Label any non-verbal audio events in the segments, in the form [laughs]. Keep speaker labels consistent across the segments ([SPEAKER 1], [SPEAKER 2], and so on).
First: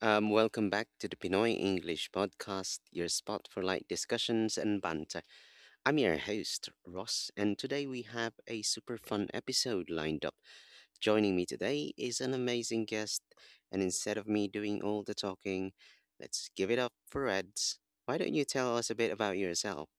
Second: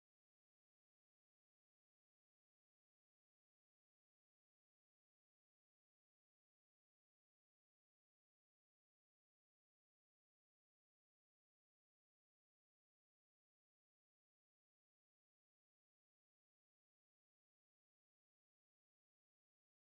[SPEAKER 1] Welcome back to the Pinoy English Podcast, your spot for light discussions and banter. I'm your host, Ross, and today we have a super fun episode lined up. Joining me today is an amazing guest, and instead of me doing all the talking, let's give it up for Reds. Why don't you tell us a bit about yourself?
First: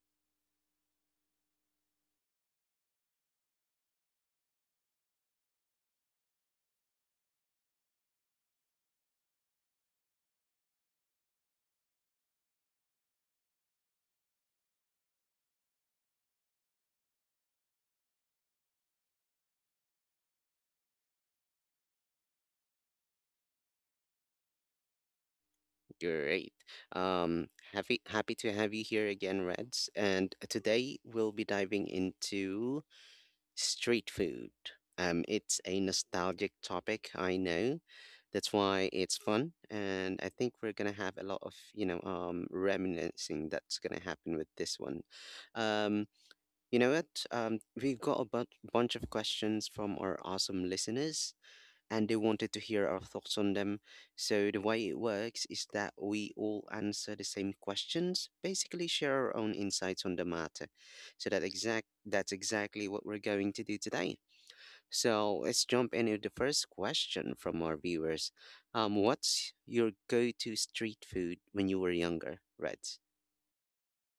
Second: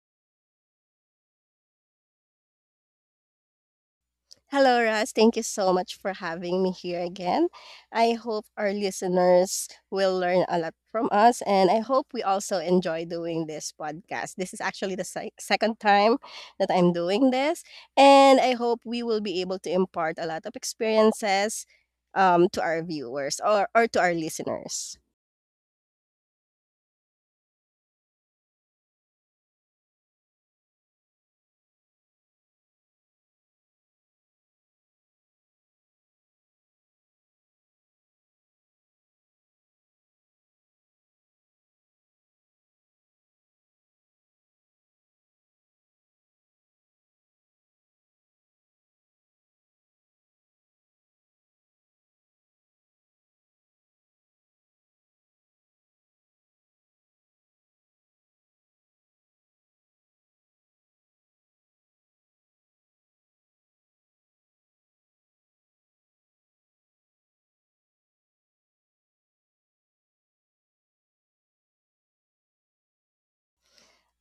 [SPEAKER 2] Hello, Russ. Thank you so much for having me here again. I hope our listeners will learn a lot from us, and I hope we also enjoy doing this podcast. This is actually the second time that I'm doing this, and I hope we will be able to impart a lot of experiences to our viewers or to our listeners.
[SPEAKER 1] Great. Um, happy to have you here again, Reds. And today we'll be diving into street food. It's a nostalgic topic, I know. That's why it's fun, and I think we're gonna have a lot of, reminiscing that's gonna happen with this one. Um, you know what? We've got bunch of questions from our awesome listeners, and they wanted to hear our thoughts on them. So, the way it works is that we all answer the same questions, basically share our own insights on the matter. So, that's exactly what we're going to do today. So, let's jump into the first question from our viewers. What's your go-to street food when you were younger, Reds?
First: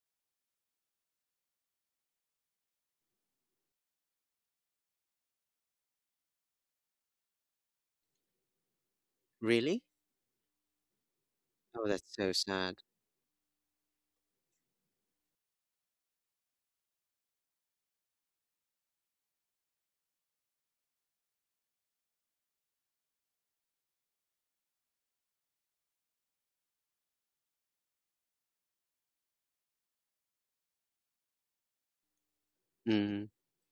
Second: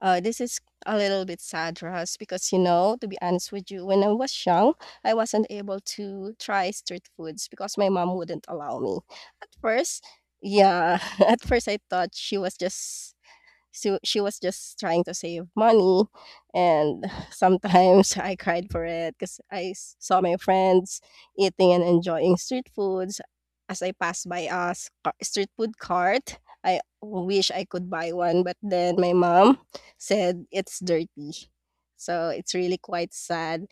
[SPEAKER 2] This is a little bit sad, Russ, because you know, to be honest with you, when I was young, I wasn't able to try street foods because my mom wouldn't allow me. At
[SPEAKER 1] Really?
[SPEAKER 2] first, yeah, [laughs] at first I
[SPEAKER 1] Oh,
[SPEAKER 2] thought
[SPEAKER 1] that's so
[SPEAKER 2] she was
[SPEAKER 1] sad.
[SPEAKER 2] just so she was just trying to save money, and [sighs] sometimes I cried for it because I saw my friends eating and enjoying street foods. As I passed by a street food cart, I wish I could buy one, but then my mom said it's dirty. So it's really quite
[SPEAKER 1] Mm-hmm.
[SPEAKER 2] sad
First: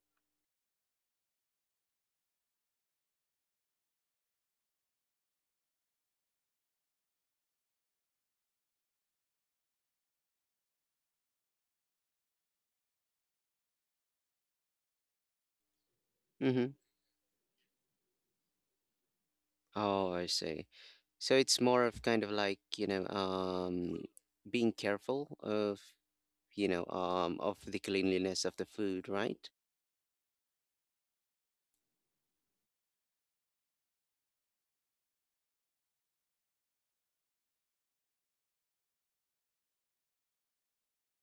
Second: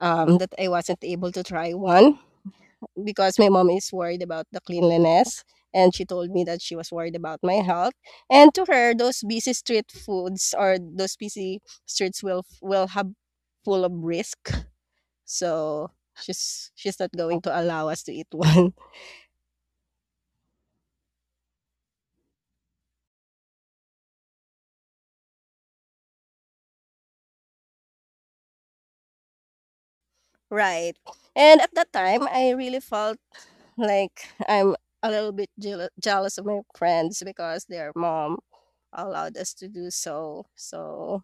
[SPEAKER 2] that I wasn't able to try one because my mom is worried about the cleanliness and she told me that she was worried about my health. And to her, those busy street foods or those busy streets will have full of risk. So she's
[SPEAKER 1] Mm-hmm.
[SPEAKER 2] she's not going to allow us to eat one.
[SPEAKER 1] Oh, I see. So it's more of kind of like, being careful of, of the cleanliness of the food, right?
[SPEAKER 2] [laughs] Right. And at that time, I really felt like I'm a little bit jealous of my friends because their mom allowed us to do so. So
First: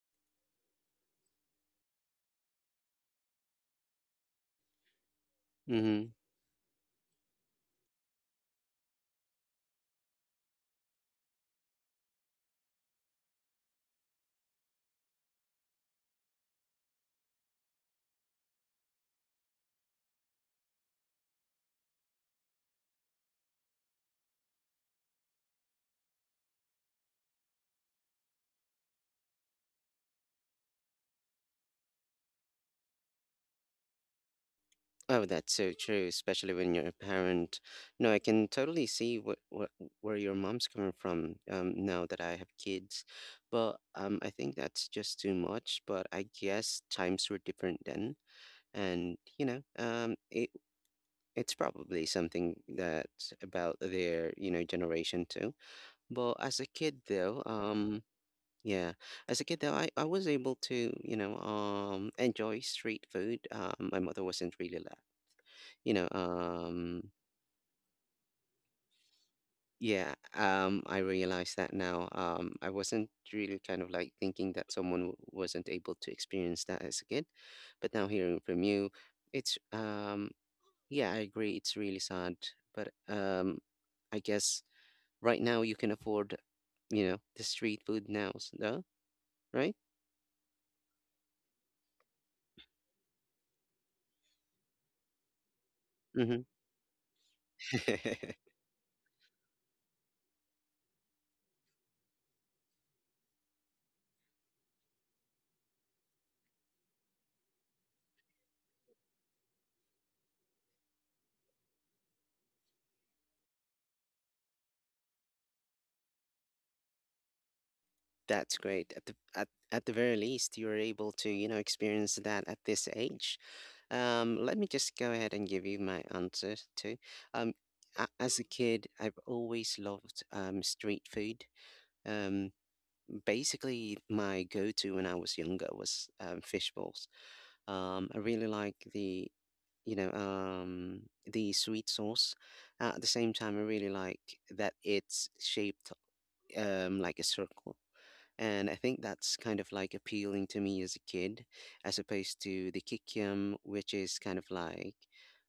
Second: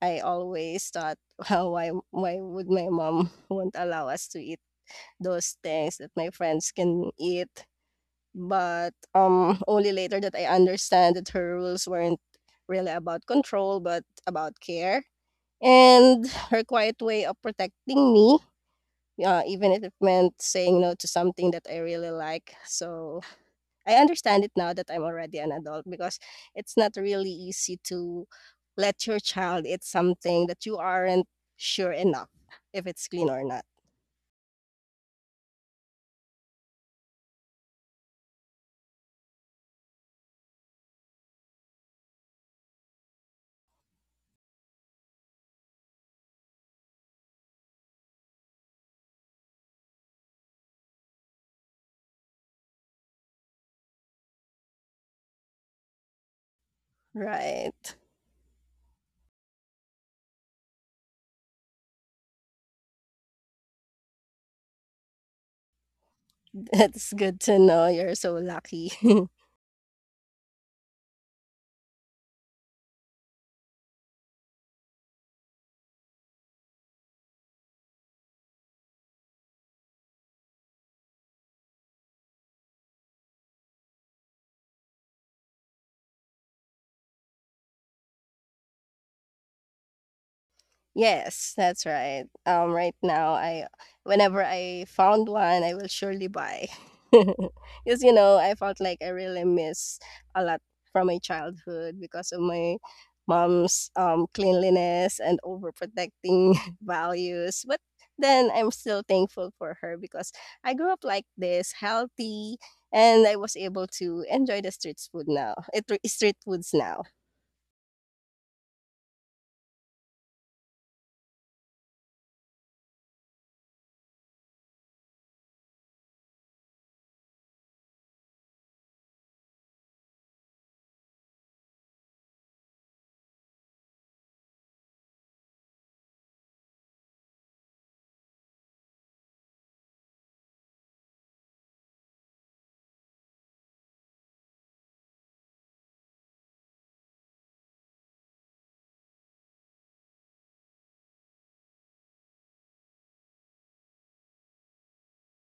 [SPEAKER 2] I always thought, well, why would my mom [laughs] won't allow us to eat those things
[SPEAKER 1] Mm-hmm.
[SPEAKER 2] that my friends can eat? But only later that I understand that her rules weren't really about control, but about care. And her quiet way of protecting me, even if it meant saying no to something that I really like. So I understand it now that I'm already an adult because it's not really easy to let your child eat something that you aren't sure enough if it's clean or not.
[SPEAKER 1] Oh, that's so true, especially when you're a parent. No, I can totally see what where your mom's coming from, now that I have kids. But I think that's just too much. But I guess times were different then. And, it, it's probably something that's about their, generation too. But as a kid though,
[SPEAKER 2] Right.
[SPEAKER 1] yeah, as a kid though, I was able to, enjoy street food. My mother wasn't really la you know,
[SPEAKER 2] [laughs]
[SPEAKER 1] um
[SPEAKER 2] That's good to know. You're so lucky. [laughs]
[SPEAKER 1] yeah, I realize that now. I wasn't really kind of like thinking that someone wasn't able to experience that as a kid, but now hearing from you it's yeah, I agree, it's really sad, but I guess right now, you can afford, the street food now, no? Right?
[SPEAKER 2] Yes, that's right. Right now, I whenever I found one, I will surely
[SPEAKER 1] Hmm.
[SPEAKER 2] buy. [laughs]
[SPEAKER 1] [laughs]
[SPEAKER 2] Because you know, I felt like I really miss a lot from my childhood because of my mom's cleanliness and overprotecting [laughs] values. But then I'm still thankful for her because I grew up like this, healthy, and I was able to enjoy the street food now. It street foods now.
[SPEAKER 1] That's great. At the very least, you're able to, experience that at this age. Let me just go ahead and give you my answer too. Um, as a kid, I've always loved street food. Um, basically, my go-to when I was younger was fish balls. I really like the you know, um, the sweet sauce. At the same time, I really like that it's shaped like a circle. And I think that's kind of like appealing to me as a kid, as opposed to the kikiam, which is kind of like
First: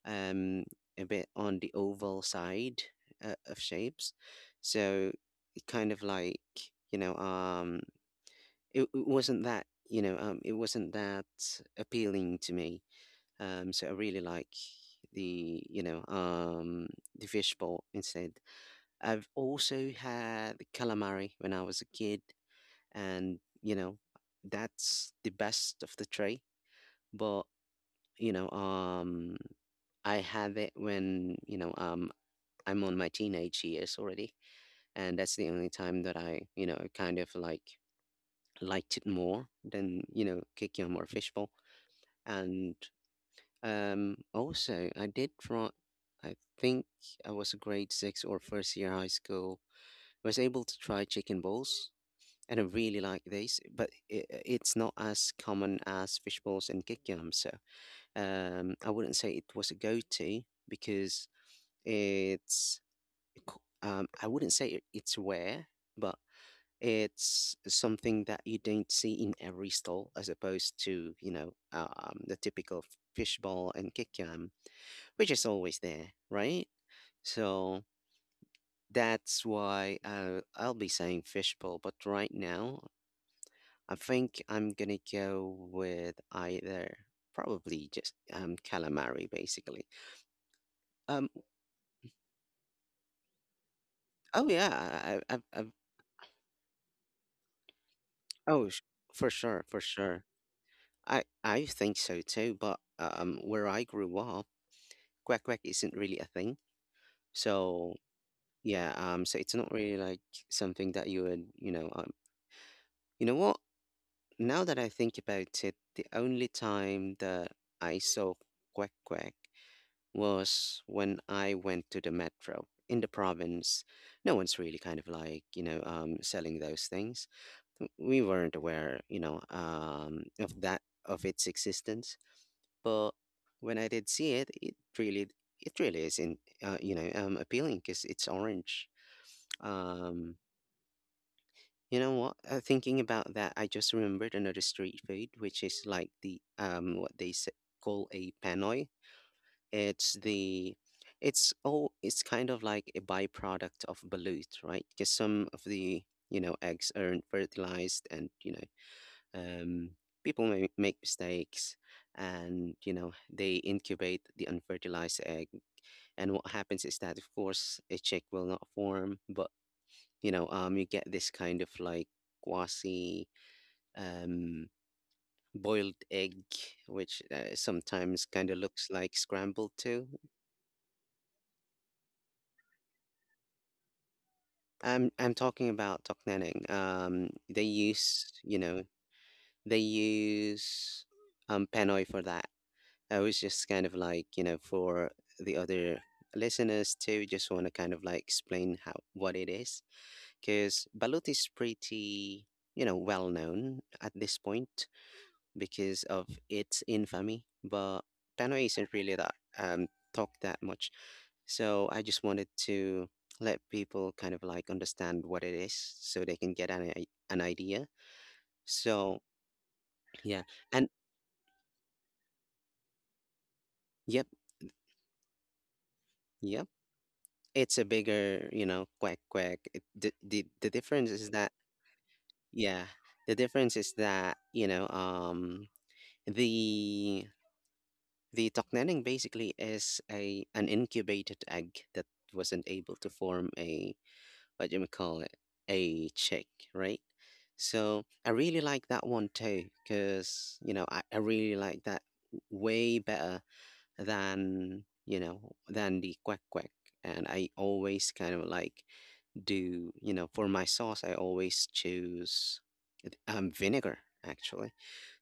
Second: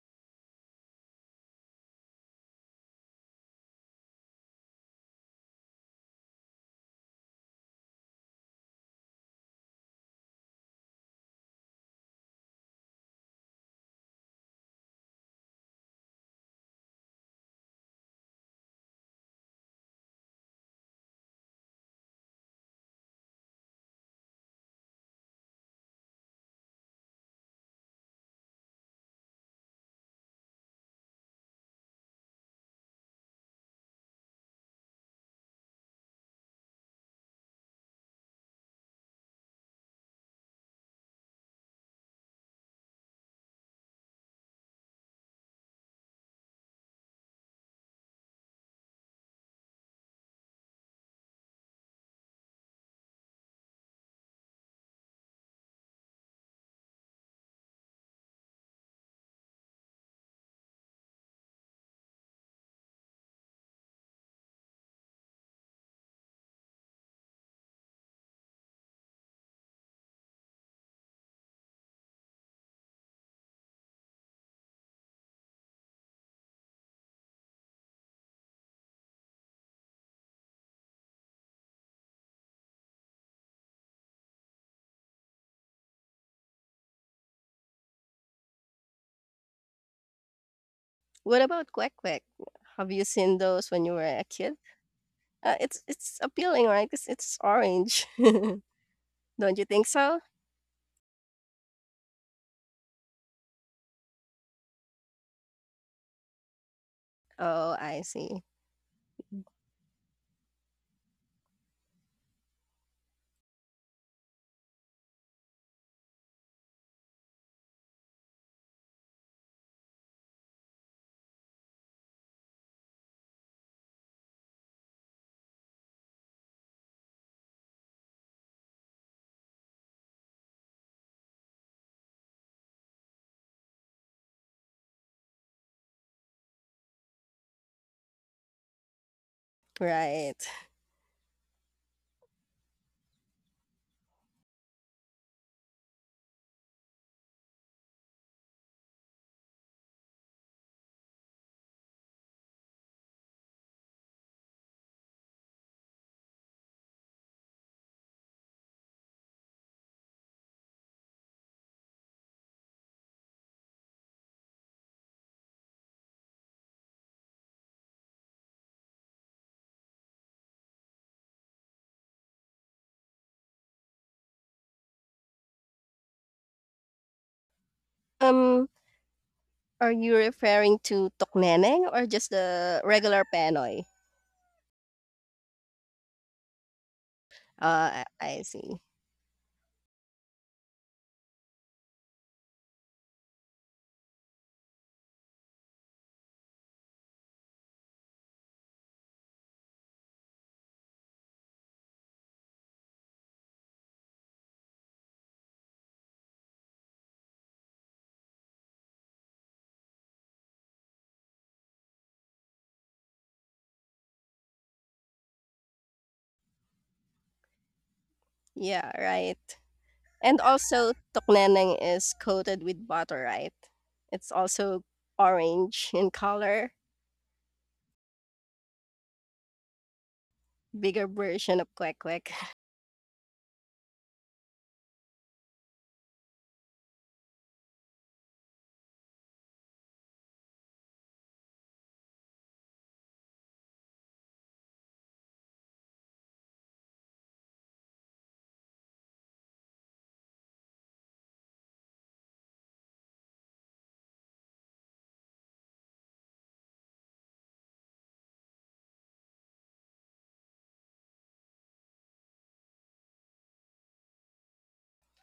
[SPEAKER 1] um, a bit on the oval side of shapes. So it kind of like, you know, um, it, it wasn't that, it wasn't that appealing to me, so I really like the the fishbowl instead. I've also had the calamari when I was a kid, and you know that's the best of the tray. But you know um I have it when I'm on my teenage years already, and that's the only time that I kind of like liked it more than kikiam or fishbowl. And also, I did try, I think I was a grade six or first year high school. I was able to try chicken balls, and I really like these, but it's not as common as fish balls and kick yam. So I wouldn't say it was a go-to because it's, I wouldn't say it's rare, but it's something that you don't see in every stall as opposed to, the typical fishball and kick, which is always there, right? So that's why I'll be saying fishbowl. But right now, I think I'm gonna go with either probably just calamari, basically. Um.
[SPEAKER 2] What about Kwek Kwek? Have you seen those when you were a
[SPEAKER 1] Oh
[SPEAKER 2] kid?
[SPEAKER 1] yeah.
[SPEAKER 2] It's appealing, right? Cause it's orange. [laughs]
[SPEAKER 1] Oh, for
[SPEAKER 2] Don't you
[SPEAKER 1] sure, for
[SPEAKER 2] think so?
[SPEAKER 1] sure. I think so too. But where I grew up, quack quack isn't really a thing.
[SPEAKER 2] Oh,
[SPEAKER 1] So
[SPEAKER 2] I see.
[SPEAKER 1] yeah. So it's not really like something that you would you know. You know what? Now that I think about it, the only time that I saw quack quack was when I went to the metro in the province. No one's really kind of like, selling those things. We weren't aware, of that, of its existence. But when I did see it, it really is in, appealing because it's orange. Um,
[SPEAKER 2] Right.
[SPEAKER 1] you know what? Thinking about that, I just remembered another street food, which is like the what they call a panoy. It's the it's kind of like a byproduct of balut, right? Because some of the eggs aren't fertilized, and um people may make mistakes, and you know they incubate the unfertilized egg, and what happens is that of course a chick will not form, but you get this kind of like quasi um, boiled egg, which sometimes kind of
[SPEAKER 2] Um,
[SPEAKER 1] looks like scrambled
[SPEAKER 2] are
[SPEAKER 1] too.
[SPEAKER 2] you referring to tokneneng or just the regular penoy?
[SPEAKER 1] I'm talking about Tokneneng. They
[SPEAKER 2] Uh, I
[SPEAKER 1] use
[SPEAKER 2] I see.
[SPEAKER 1] they use penoy for that. I was just kind of like for the other listeners too. Just want to kind of like explain how what it is because balut is pretty well known at this point because of its infamy, but Tannoy isn't really that talked that much. So I just wanted to let people kind of like understand what it is so they can get an, an idea.
[SPEAKER 2] Yeah,
[SPEAKER 1] So
[SPEAKER 2] right. And
[SPEAKER 1] yeah, and
[SPEAKER 2] also, tokneneng is coated with butter, right?
[SPEAKER 1] yep,
[SPEAKER 2] It's also orange in
[SPEAKER 1] yep.
[SPEAKER 2] color,
[SPEAKER 1] It's a bigger, quack quack. It, the
[SPEAKER 2] bigger
[SPEAKER 1] difference is that
[SPEAKER 2] version of kwek kwek. [laughs]
[SPEAKER 1] yeah, the difference is that the the Toknenning basically is a an incubated egg that wasn't able to form a, what do we call it, a chick, right? So I really like that one too, because you know I really like that way better than than the quack quack, and I always kind of like, do you know, for my sauce I always choose vinegar actually,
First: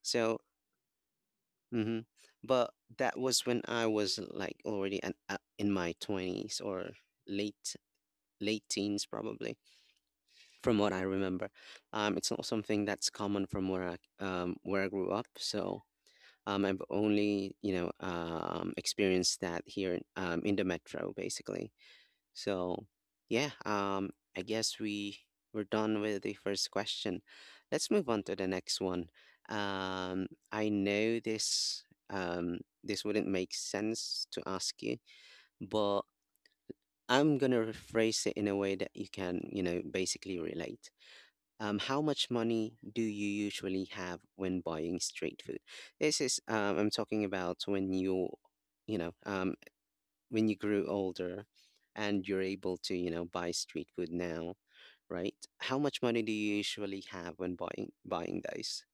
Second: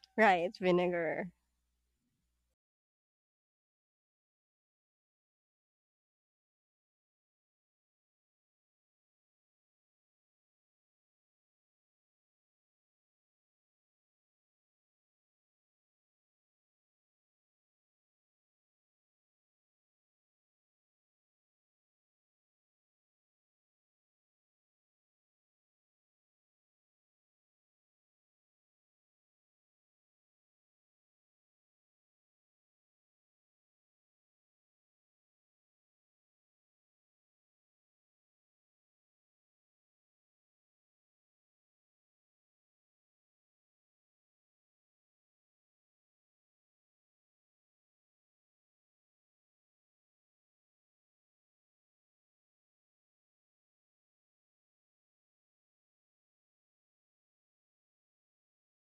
[SPEAKER 1] so.
[SPEAKER 2] Right, vinegar.
[SPEAKER 1] Hmm. But that was when I was like already in my 20s or late late teens probably from what I remember. It's not something that's common from where I grew up. So I've only experienced that here in the metro, basically. So yeah, I guess we're done with the first question. Let's move on to the next one. Um, I know this um, this wouldn't make sense to ask you, but I'm gonna rephrase it in a way that you can you know basically relate. How much money do you usually have when buying street food? This is, I'm talking about when you, you know, um, when you grew older and you're able to, buy street food now, right? How much money do you usually have when buying those?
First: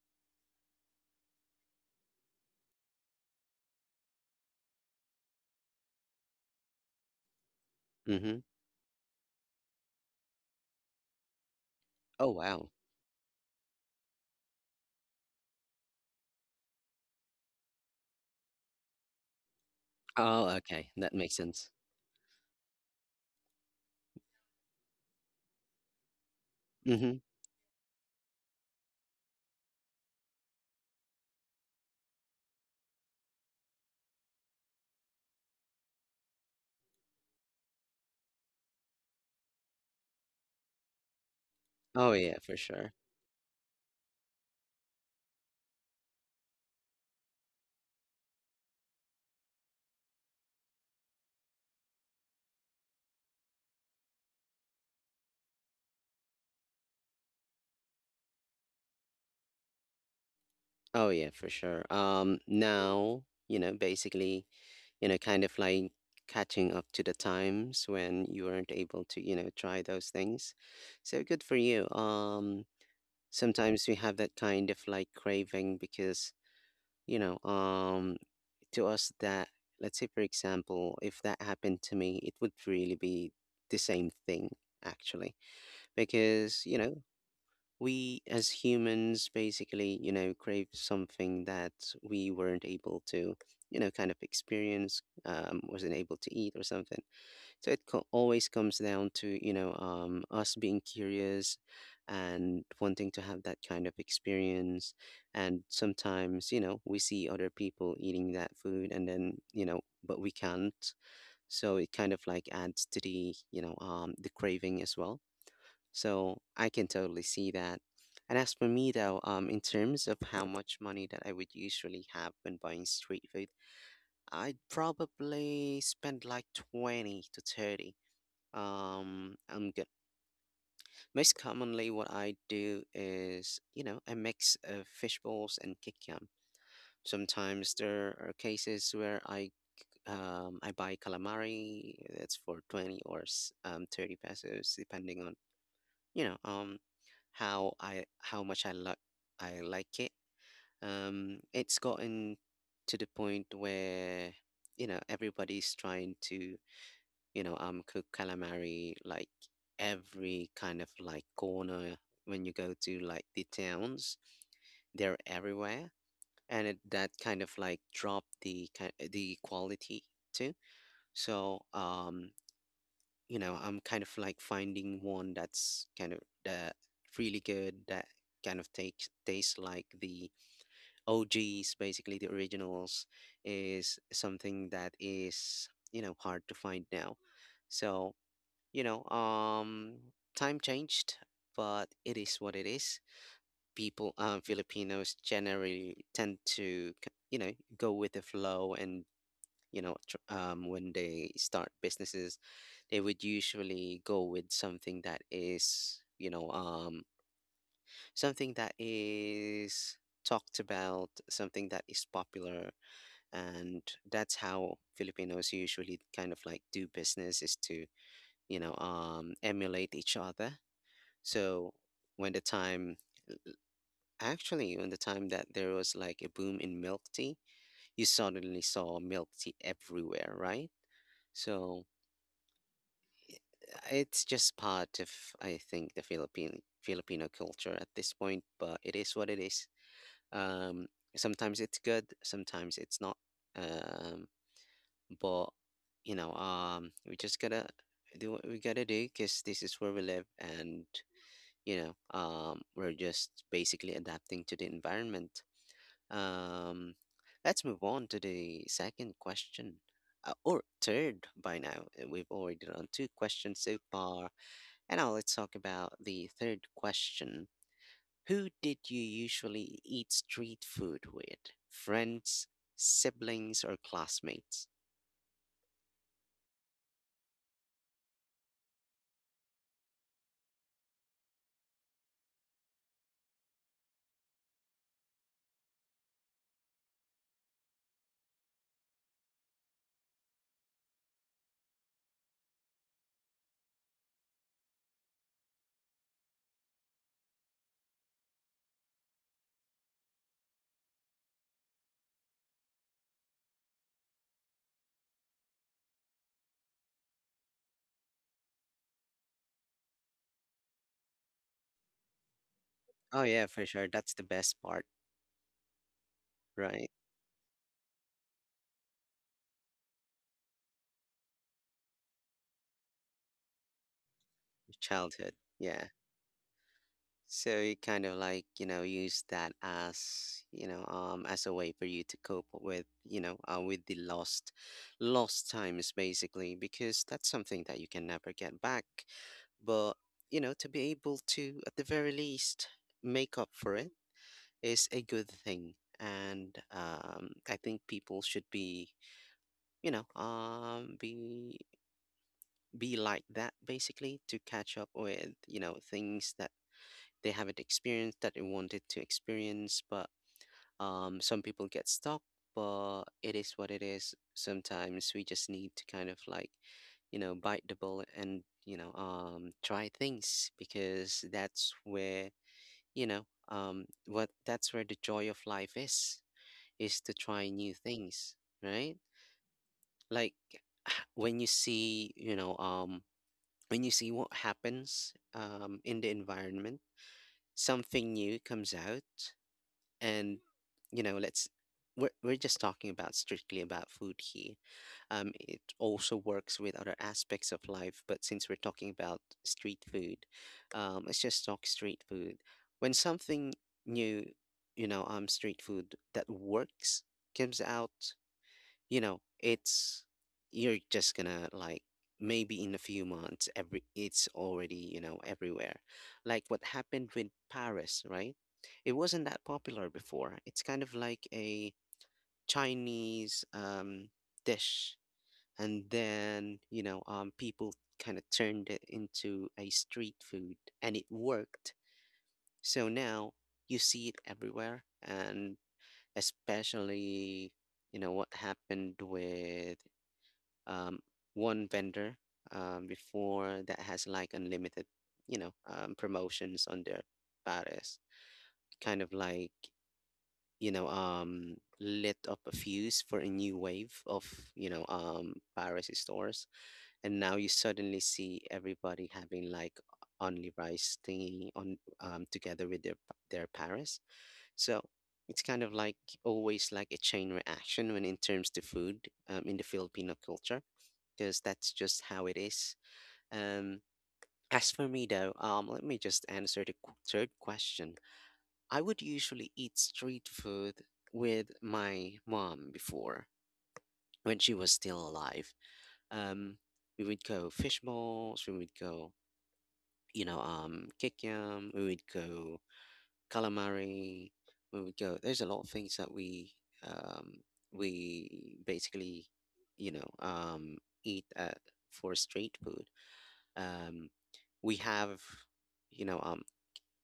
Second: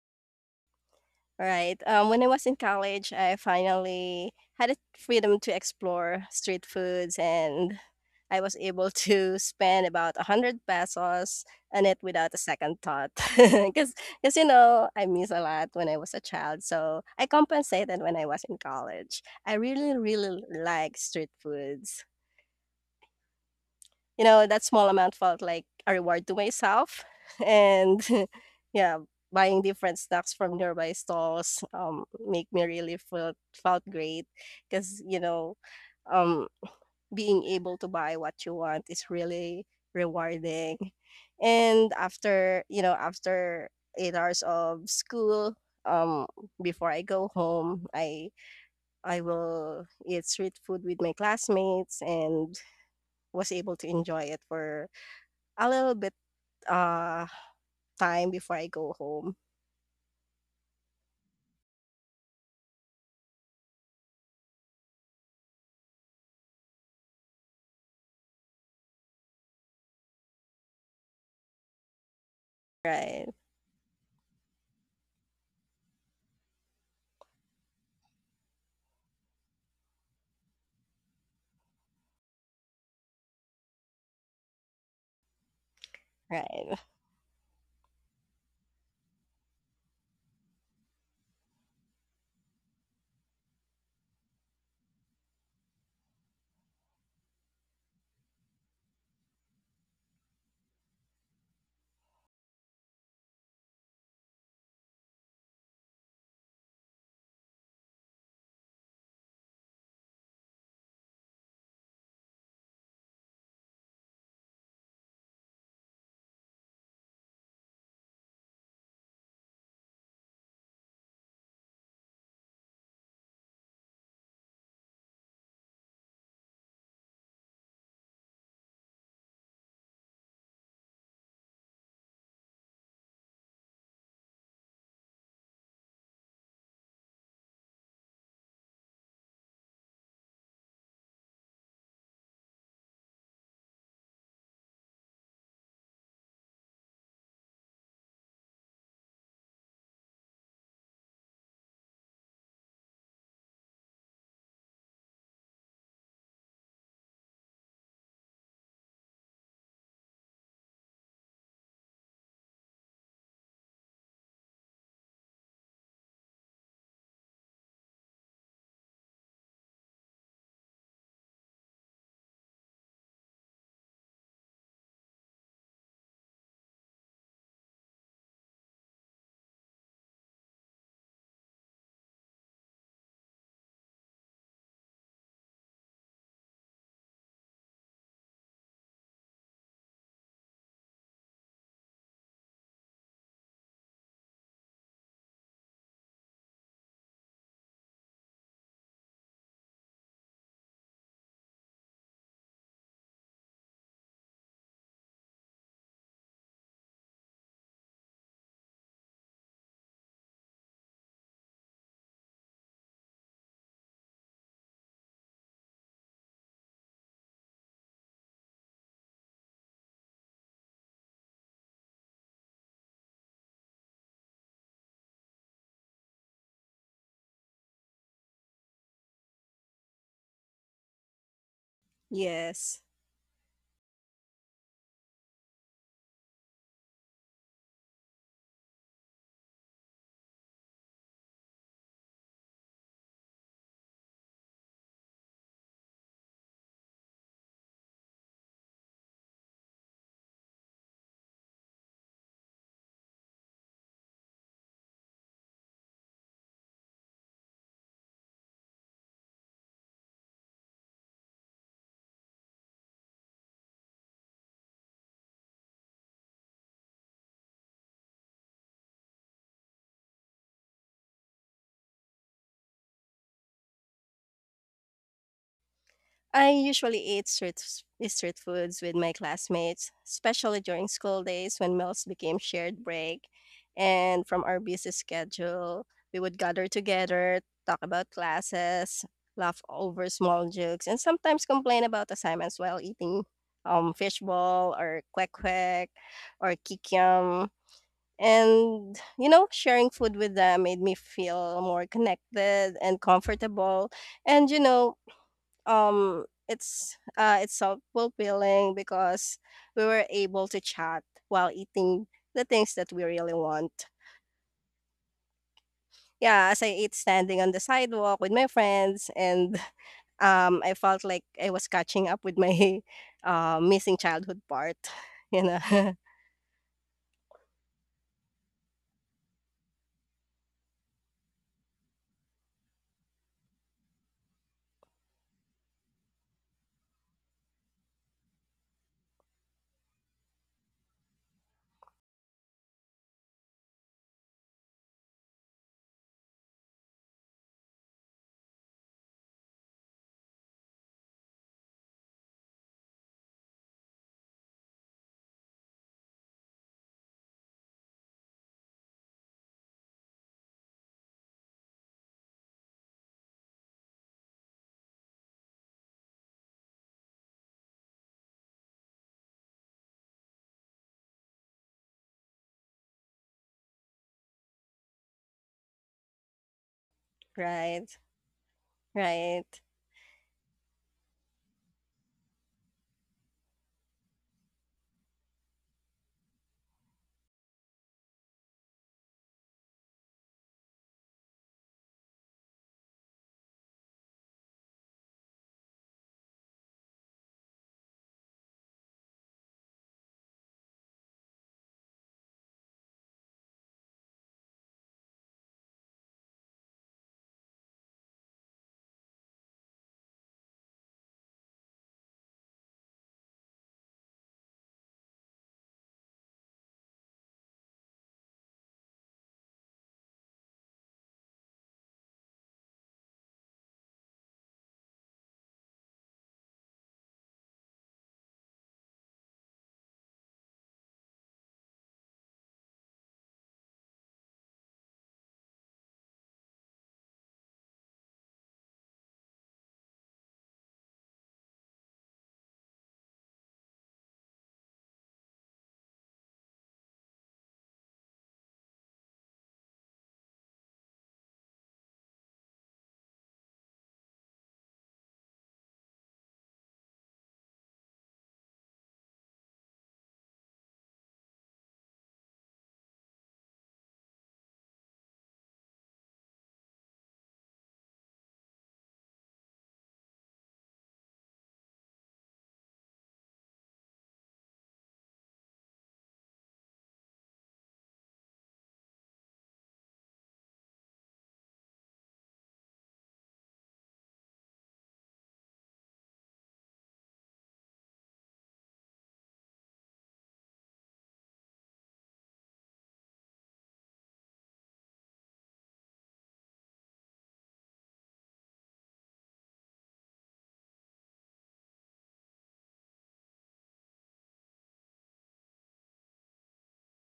[SPEAKER 2] Right. When I was in college, I finally had the freedom to explore street foods, and
[SPEAKER 1] Mm-hmm.
[SPEAKER 2] I was able to spend about 100 pesos on it
[SPEAKER 1] Oh,
[SPEAKER 2] without a
[SPEAKER 1] wow.
[SPEAKER 2] second thought. [laughs] Because, you know, I miss a lot when I was a child, so I compensated when I was in college. I really, really
[SPEAKER 1] Oh, okay.
[SPEAKER 2] like
[SPEAKER 1] That
[SPEAKER 2] street
[SPEAKER 1] makes sense.
[SPEAKER 2] foods. You know, that small amount felt like a reward to myself.
[SPEAKER 1] Mm-hmm.
[SPEAKER 2] [laughs] And [laughs] yeah, buying different snacks from nearby stalls make me really felt great because you know, um being able to buy what you want is really rewarding. And
[SPEAKER 1] Oh, yeah, for
[SPEAKER 2] after, you
[SPEAKER 1] sure.
[SPEAKER 2] know, after 8 hours of school, um before I go home, I will eat street food with my classmates and was able to enjoy it for a little bit, uh, time before I go home.
[SPEAKER 1] Oh, yeah, for sure. Now, you know, basically. You know, kind of like catching up to the times when you weren't able to, try those things. So good for you.
[SPEAKER 2] Right,
[SPEAKER 1] Sometimes we have that kind of like craving because, you know, um, to us that, let's say, for example, if that happened to me, it would really be the same thing actually because, you
[SPEAKER 2] right.
[SPEAKER 1] know, we as humans basically you know crave something that we weren't able to you know kind of experience, wasn't able to eat or something, so it always comes down to us being curious and wanting to have that kind of experience, and sometimes you know we see other people eating that food and then you know, but we can't, so it kind of like adds to the the craving as well, so I can totally see that. And as for me, though, in terms of how much money that I would usually have when buying street food, I'd probably spend like 20 to 30. I'm good. Most commonly, what I do is, you know, a mix of fish balls and kikiam. Sometimes there are cases where I buy calamari. That's for 20 or 30 pesos, depending on you know um how much I like I like it. It's gotten to the point where you know everybody's trying to cook calamari like every kind of like corner when you go to like the towns, they're everywhere, and that kind of like dropped the the quality too. So you know, I'm kind of like finding one that's kind of that really good, that kind of takes tastes like the OGs, basically the originals, is something that is, you know, hard to find now. So, you know, um time changed, but it is what it is. People, Filipinos generally tend to, you know, go with the flow and you know, when they start businesses, they would usually go with something that is, you know, something that is talked about, something that is popular, and that's how Filipinos usually kind of like do business, is to, emulate each other. So when the time when the time that there was like a boom in milk tea, you suddenly saw milk tea everywhere, right? So
[SPEAKER 2] Yes.
[SPEAKER 1] it's just part of, I think, the Philippine Filipino culture at this point, but it is what it is. Um, Sometimes it's good, sometimes it's not. Um, but we just gotta do what we gotta do because this is where we live, and we're just basically adapting to the environment. Um, let's move on to the second question, or third by now. We've already done two questions so far. And now let's talk about the third question. Who did you usually eat street food with? Friends, siblings, or classmates?
[SPEAKER 2] I usually eat street foods with my classmates, especially during school days when meals became shared break. And from our busy schedule, we would gather together, talk about classes, laugh over small jokes, and sometimes complain about assignments while eating fishball or kwek kwek or kikiam. And, you know, sharing food with them made me feel more connected and comfortable. And, you know, it's self-fulfilling because we were able to chat while eating the things that we
[SPEAKER 1] Oh,
[SPEAKER 2] really
[SPEAKER 1] yeah, for
[SPEAKER 2] want.
[SPEAKER 1] sure. That's the best part,
[SPEAKER 2] Yeah, as I
[SPEAKER 1] right?
[SPEAKER 2] ate standing on the sidewalk with my friends and [laughs] I felt like I was catching up with my [laughs] missing childhood part. [laughs]
[SPEAKER 1] Childhood.
[SPEAKER 2] You
[SPEAKER 1] Yeah.
[SPEAKER 2] know, [laughs]
[SPEAKER 1] So you kind of like, you know, use that as, you know, as a way for you to cope with, you know, with the lost times basically, because that's something that you can never get back. But, you know, to be able to, at the very least, make up for it is a good thing. And I think people should be, you know, be like that basically, to catch up with, you know, things that they haven't experienced, that they wanted to experience, but some people get stuck. But it is what it is. Sometimes we just need to kind of like you know bite the bullet, and you know try things, because that's where you know what that's where the joy of life is to try new
[SPEAKER 2] right,
[SPEAKER 1] things, right?
[SPEAKER 2] right.
[SPEAKER 1] Like when you see when you see what happens in the environment, something new comes out, and you know, let's we're just talking about strictly about food here. It also works with other aspects of life, but since we're talking about street food, let's just talk street food. When something new, you know street food that works, comes out, you know, it's you're just gonna like maybe in a few months, every it's already, you know, everywhere, like what happened with paris, right? It wasn't that popular before. It's kind of like a chinese dish, and then you know people kind of turned it into a street food, and it worked. So now you see it everywhere. And especially you know what happened with um, one vendor before, that has like unlimited, you know, promotions on their pares. Kind of like, you know, lit up a fuse for a new wave of, you know, pares stores. And now you suddenly see everybody having like only rice thingy on together with their pares. So it's kind of like always like a chain reaction when in terms to food, in the Filipino culture, because that's just how it is. Um, as for me, though, let me just answer the third question. I would usually eat street food with my mom before, when she was still alive. Um, we would go fish balls, we would go, you know, kikyam, we would go calamari, we would go. There's a lot of things that um, we basically, you know, eat at for street food. Um, we have, you know,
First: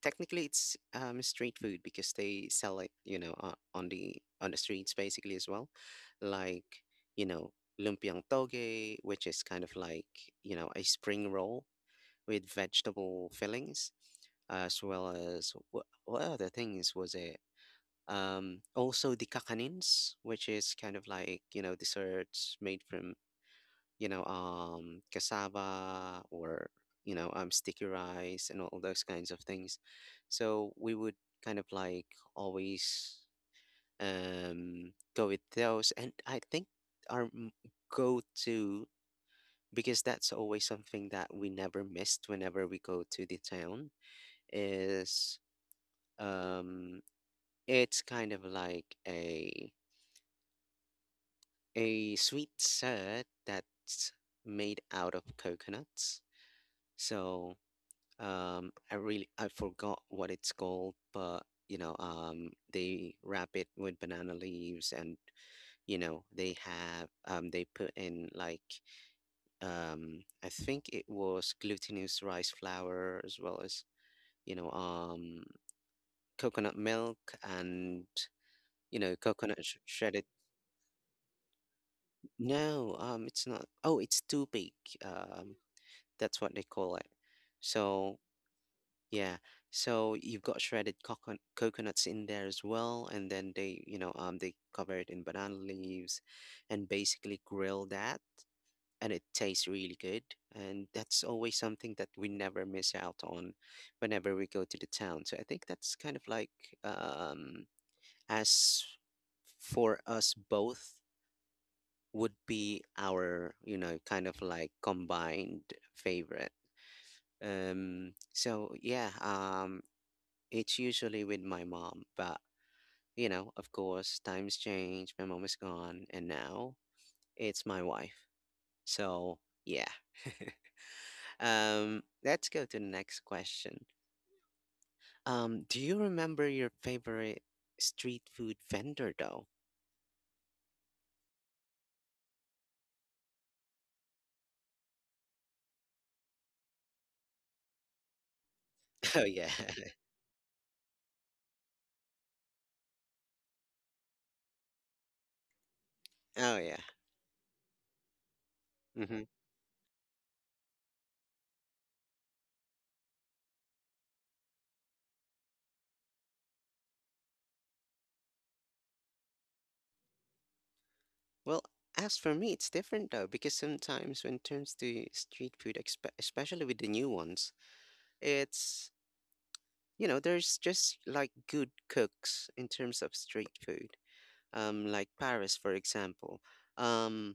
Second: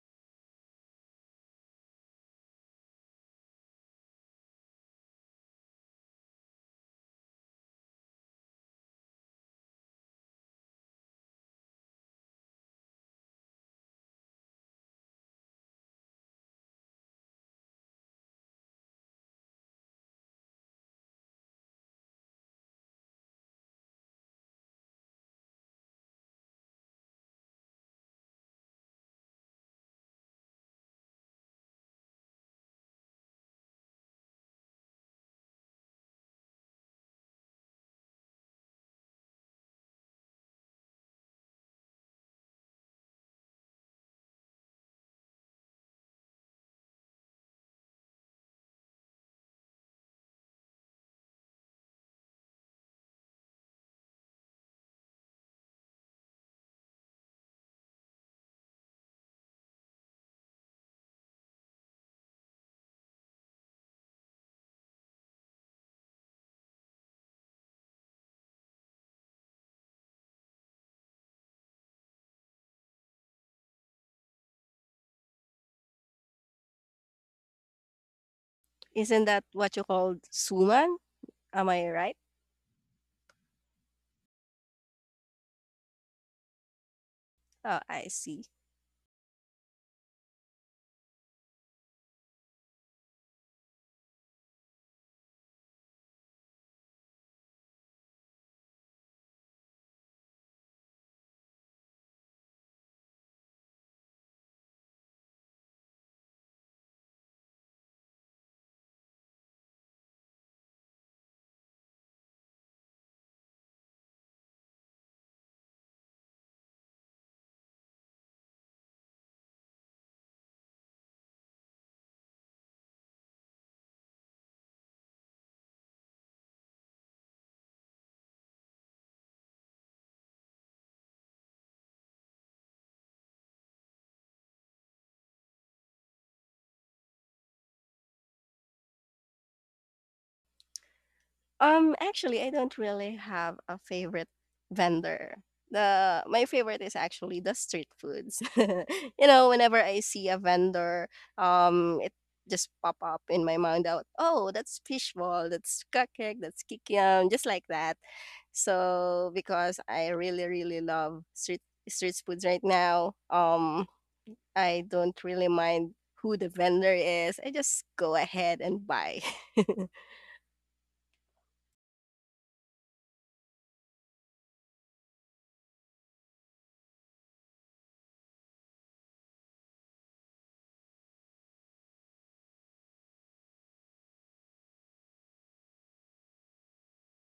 [SPEAKER 1] technically it's street food because they sell it, you know, on the streets basically as well, like you know, lumpiang toge, which is kind of like you know a spring roll with vegetable fillings, as well as what other things was it? Also the kakanins, which is kind of like you know desserts made from you know, cassava, or, you know, sticky rice and all those kinds of things. So we would kind of like always go with those. And I think our m- go-to, because that's always something that we never missed whenever we go to the town, is um, it's kind of like a sweet set that's made out of coconuts. So um, I really, I forgot what it's called, but you know they wrap it with banana leaves, and you know they have they put in like I think it was glutinous rice flour, as well as you know coconut milk, and you know
[SPEAKER 2] Isn't that
[SPEAKER 1] coconut
[SPEAKER 2] what you call
[SPEAKER 1] shredded.
[SPEAKER 2] suman? Am I right?
[SPEAKER 1] No, it's not. Oh, it's too big. um that's what they call it.
[SPEAKER 2] Oh, I
[SPEAKER 1] So
[SPEAKER 2] see.
[SPEAKER 1] yeah. So you've got shredded coconuts in there as well, and then they, you know, they cover it in banana leaves, and basically grill that, and it tastes really good. And that's always something that we never miss out on, whenever we go to the town. So I think that's kind of like, um, as for us both, would be our, you know, kind of like combined favorite. So yeah, it's usually with my mom, but you know, of course, times change. My mom is gone, and now it's my wife. So yeah. [laughs] Let's go to the next question. Do you remember your favorite street food vendor though?
[SPEAKER 2] Actually, I don't really have a favorite vendor. The my favorite is actually the street foods. [laughs]
[SPEAKER 1] [laughs] Oh
[SPEAKER 2] You know,
[SPEAKER 1] yeah.
[SPEAKER 2] whenever I see a vendor, it just pop up in my mind out. Oh, that's fishball. That's cupcake.
[SPEAKER 1] [laughs] Oh
[SPEAKER 2] That's
[SPEAKER 1] yeah.
[SPEAKER 2] kikiam. Just like that.
[SPEAKER 1] hmm
[SPEAKER 2] So because I really love street foods right now, I don't really mind who the vendor is. I just go ahead and buy. [laughs]
[SPEAKER 1] Well, as for me, it's different though, because sometimes when it comes to street food, especially with the new ones, it's, you know, there's just like good cooks in terms of street food. Like Paris, for example. Um,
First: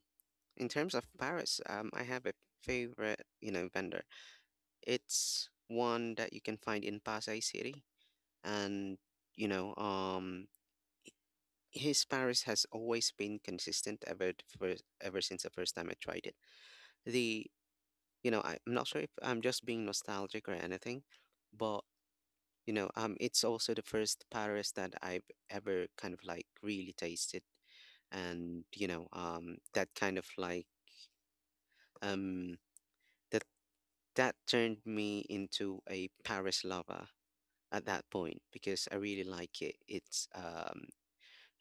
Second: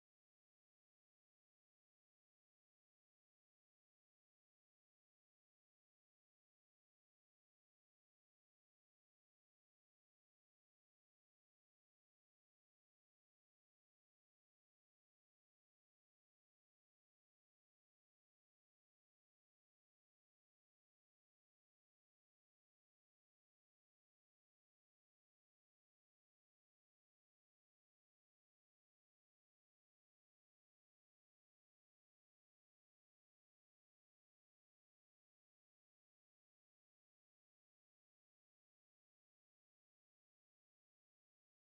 [SPEAKER 1] in terms of Paris, I have a favorite, you know, vendor. It's one that you can find in Pasay City, and you know, his Paris has always been consistent ever since the first time I tried it. The You know, I'm not sure if I'm just being nostalgic or anything, but you know, it's also the first Paris that I've ever kind of like really tasted, and you know, that kind of like um, that that turned me into a Paris lover at that point, because I really like it. It's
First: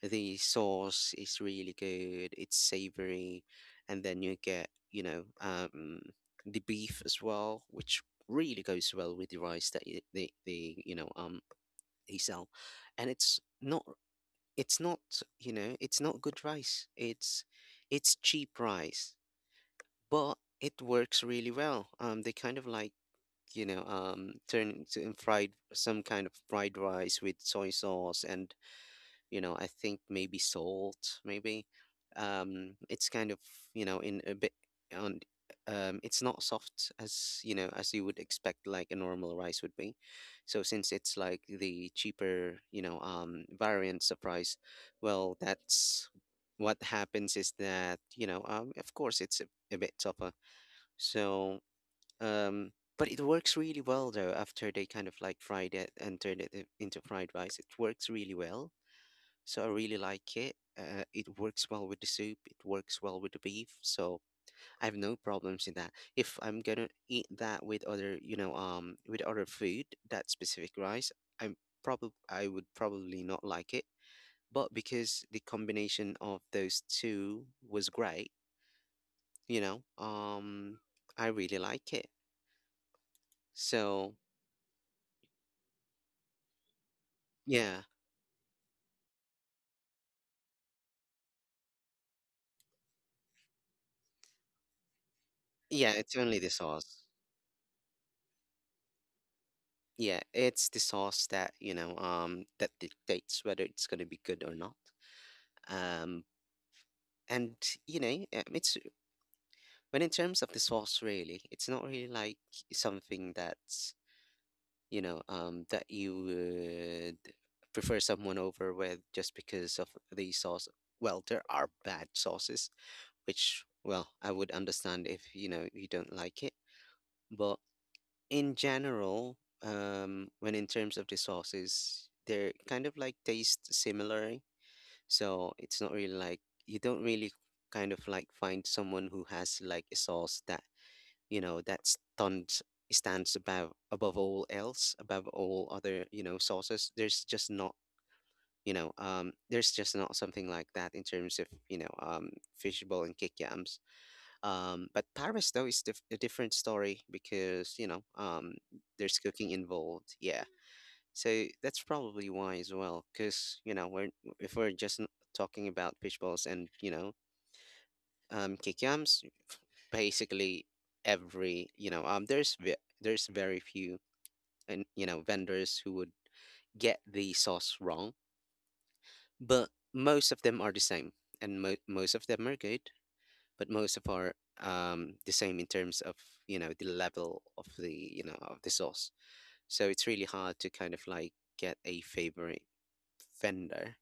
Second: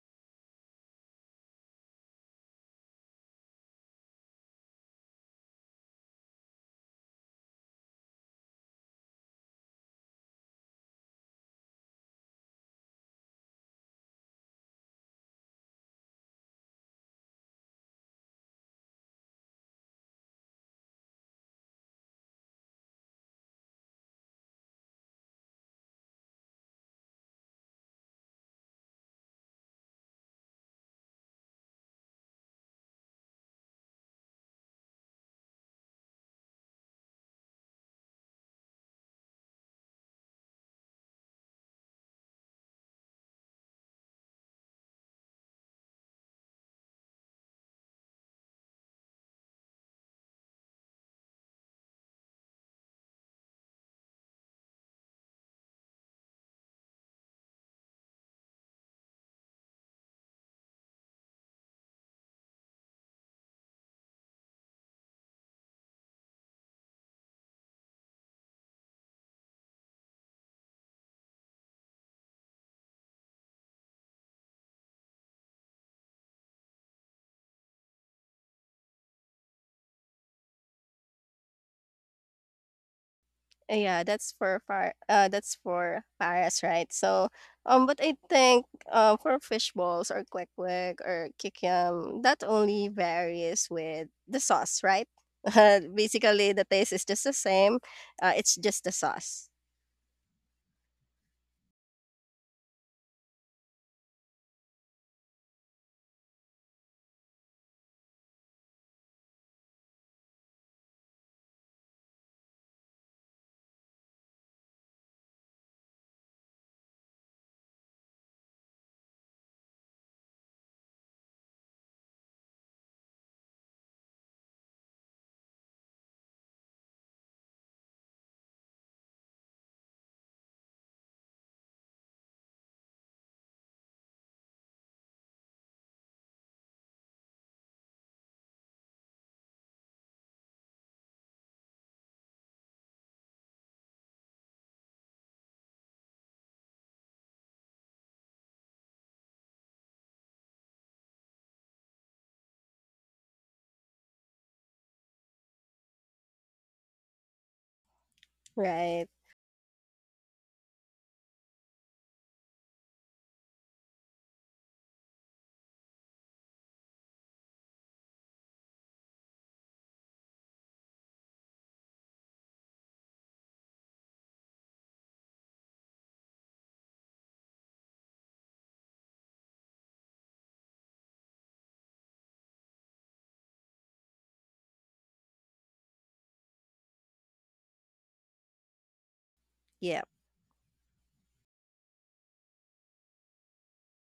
[SPEAKER 1] the sauce is really good. It's savory, and then you get, you know, the beef as well, which really goes well with the rice that they you know they sell, and it's not it's not you know it's not good rice. It's cheap rice, but it works really well. They kind of like you know turn to and fried some kind of fried rice with soy sauce, and you know I think maybe salt maybe. It's kind of you know in a bit on. It's not soft as you know as you would expect like a normal rice would be, so since it's like the cheaper you know variants of rice, well that's what happens, is that you know of course a bit tougher. So um but it works really well though. After they kind of like fried it and turned it into fried rice, it works really well. So I really like it. It works well with the soup. It works well with the beef. So I have no problems in that. If I'm gonna eat that with other, you know, with other food, that specific rice, I'm I would probably not like it. But because the combination of those two was great, you know, I really like it.
[SPEAKER 2] Yeah,
[SPEAKER 1] So
[SPEAKER 2] that's for far that's for Paris, right? So
[SPEAKER 1] yeah,
[SPEAKER 2] but I think for fish balls or kwek or kikiam, that only varies with the sauce, right?
[SPEAKER 1] yeah,
[SPEAKER 2] [laughs]
[SPEAKER 1] it's only the
[SPEAKER 2] Basically the taste
[SPEAKER 1] sauce.
[SPEAKER 2] is just the same. It's just the sauce.
[SPEAKER 1] Yeah, it's the sauce that, you know, that dictates whether it's gonna be good or not. um and you know it's when in terms of the sauce really, it's not really like something that's you know that you would prefer someone over with just because of the sauce. Well, there are bad sauces, which well I would understand if you know you don't like it, but in general, when in terms of the sauces, they're kind of like taste similar. So it's not really like you don't really kind of like find someone who has like a sauce that, you know, that stands above all else, above all other, you know, sauces. There's just not something like that in terms of fishball and kick yams. But Paris though is a different story because
[SPEAKER 2] Right.
[SPEAKER 1] there's cooking involved. Yeah. So that's probably why as well, because you know we're if we're just talking about fishbowls and kikiams, basically every you know there's there's very few and you know vendors who would get the sauce wrong, but most of them are the same, and most of them are good, but most of are the same in terms of the level of the of the sauce. So
[SPEAKER 2] Yeah.
[SPEAKER 1] it's really hard to kind of like get a favorite vendor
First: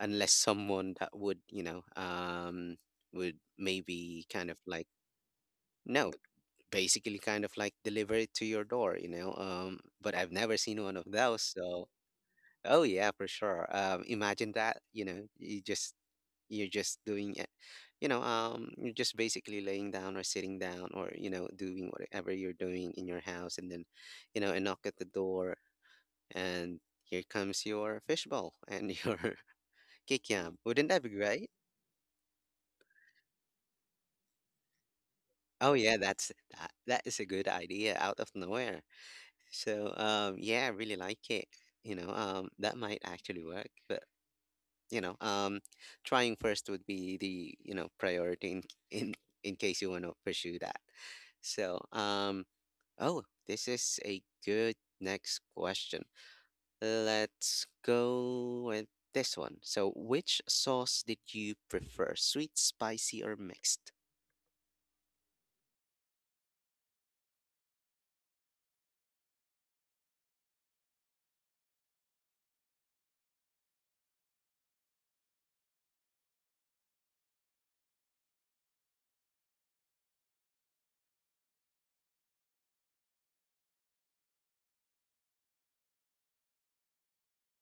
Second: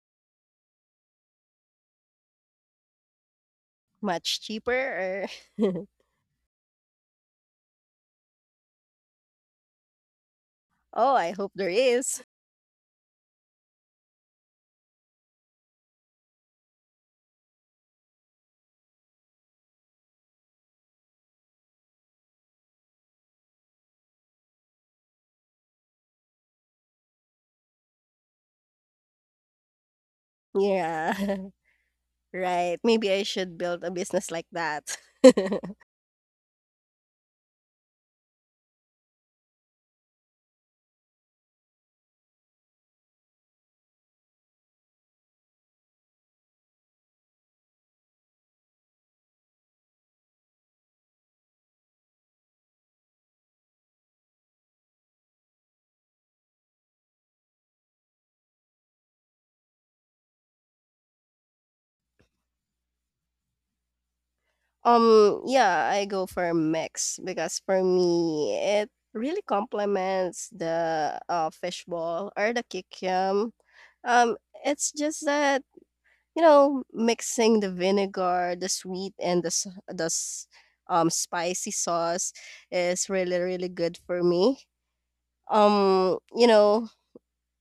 [SPEAKER 1] unless someone that would would maybe
[SPEAKER 2] Much
[SPEAKER 1] kind of
[SPEAKER 2] cheaper
[SPEAKER 1] like.
[SPEAKER 2] or [laughs]
[SPEAKER 1] No. Basically kind of like deliver it to your door, but I've never seen one of
[SPEAKER 2] oh I
[SPEAKER 1] those,
[SPEAKER 2] hope there
[SPEAKER 1] so
[SPEAKER 2] is.
[SPEAKER 1] oh yeah, for sure. Imagine that, you just you're just doing it, you're just basically laying down or sitting down or doing whatever you're doing in your house, and then a knock at the door, and here comes your fishbowl and [laughs] your kikiam. Wouldn't that be
[SPEAKER 2] Yeah.
[SPEAKER 1] great?
[SPEAKER 2] [laughs] Right. Maybe I should build a business like that.
[SPEAKER 1] Oh
[SPEAKER 2] [laughs]
[SPEAKER 1] yeah, that is a good idea out of nowhere. So yeah, I really like it. That might actually work, but you know, um trying first would be the, priority in in, in case you want to pursue that. So, oh, this is a good next question. Let's go with this one. So, which sauce did you prefer? Sweet, spicy, or mixed?
[SPEAKER 2] Yeah, I go for a mix because for me it really complements the fishball or the kikiam. Um, it's just that you know mixing the vinegar, the sweet, and the spicy sauce is really really good for me. You know,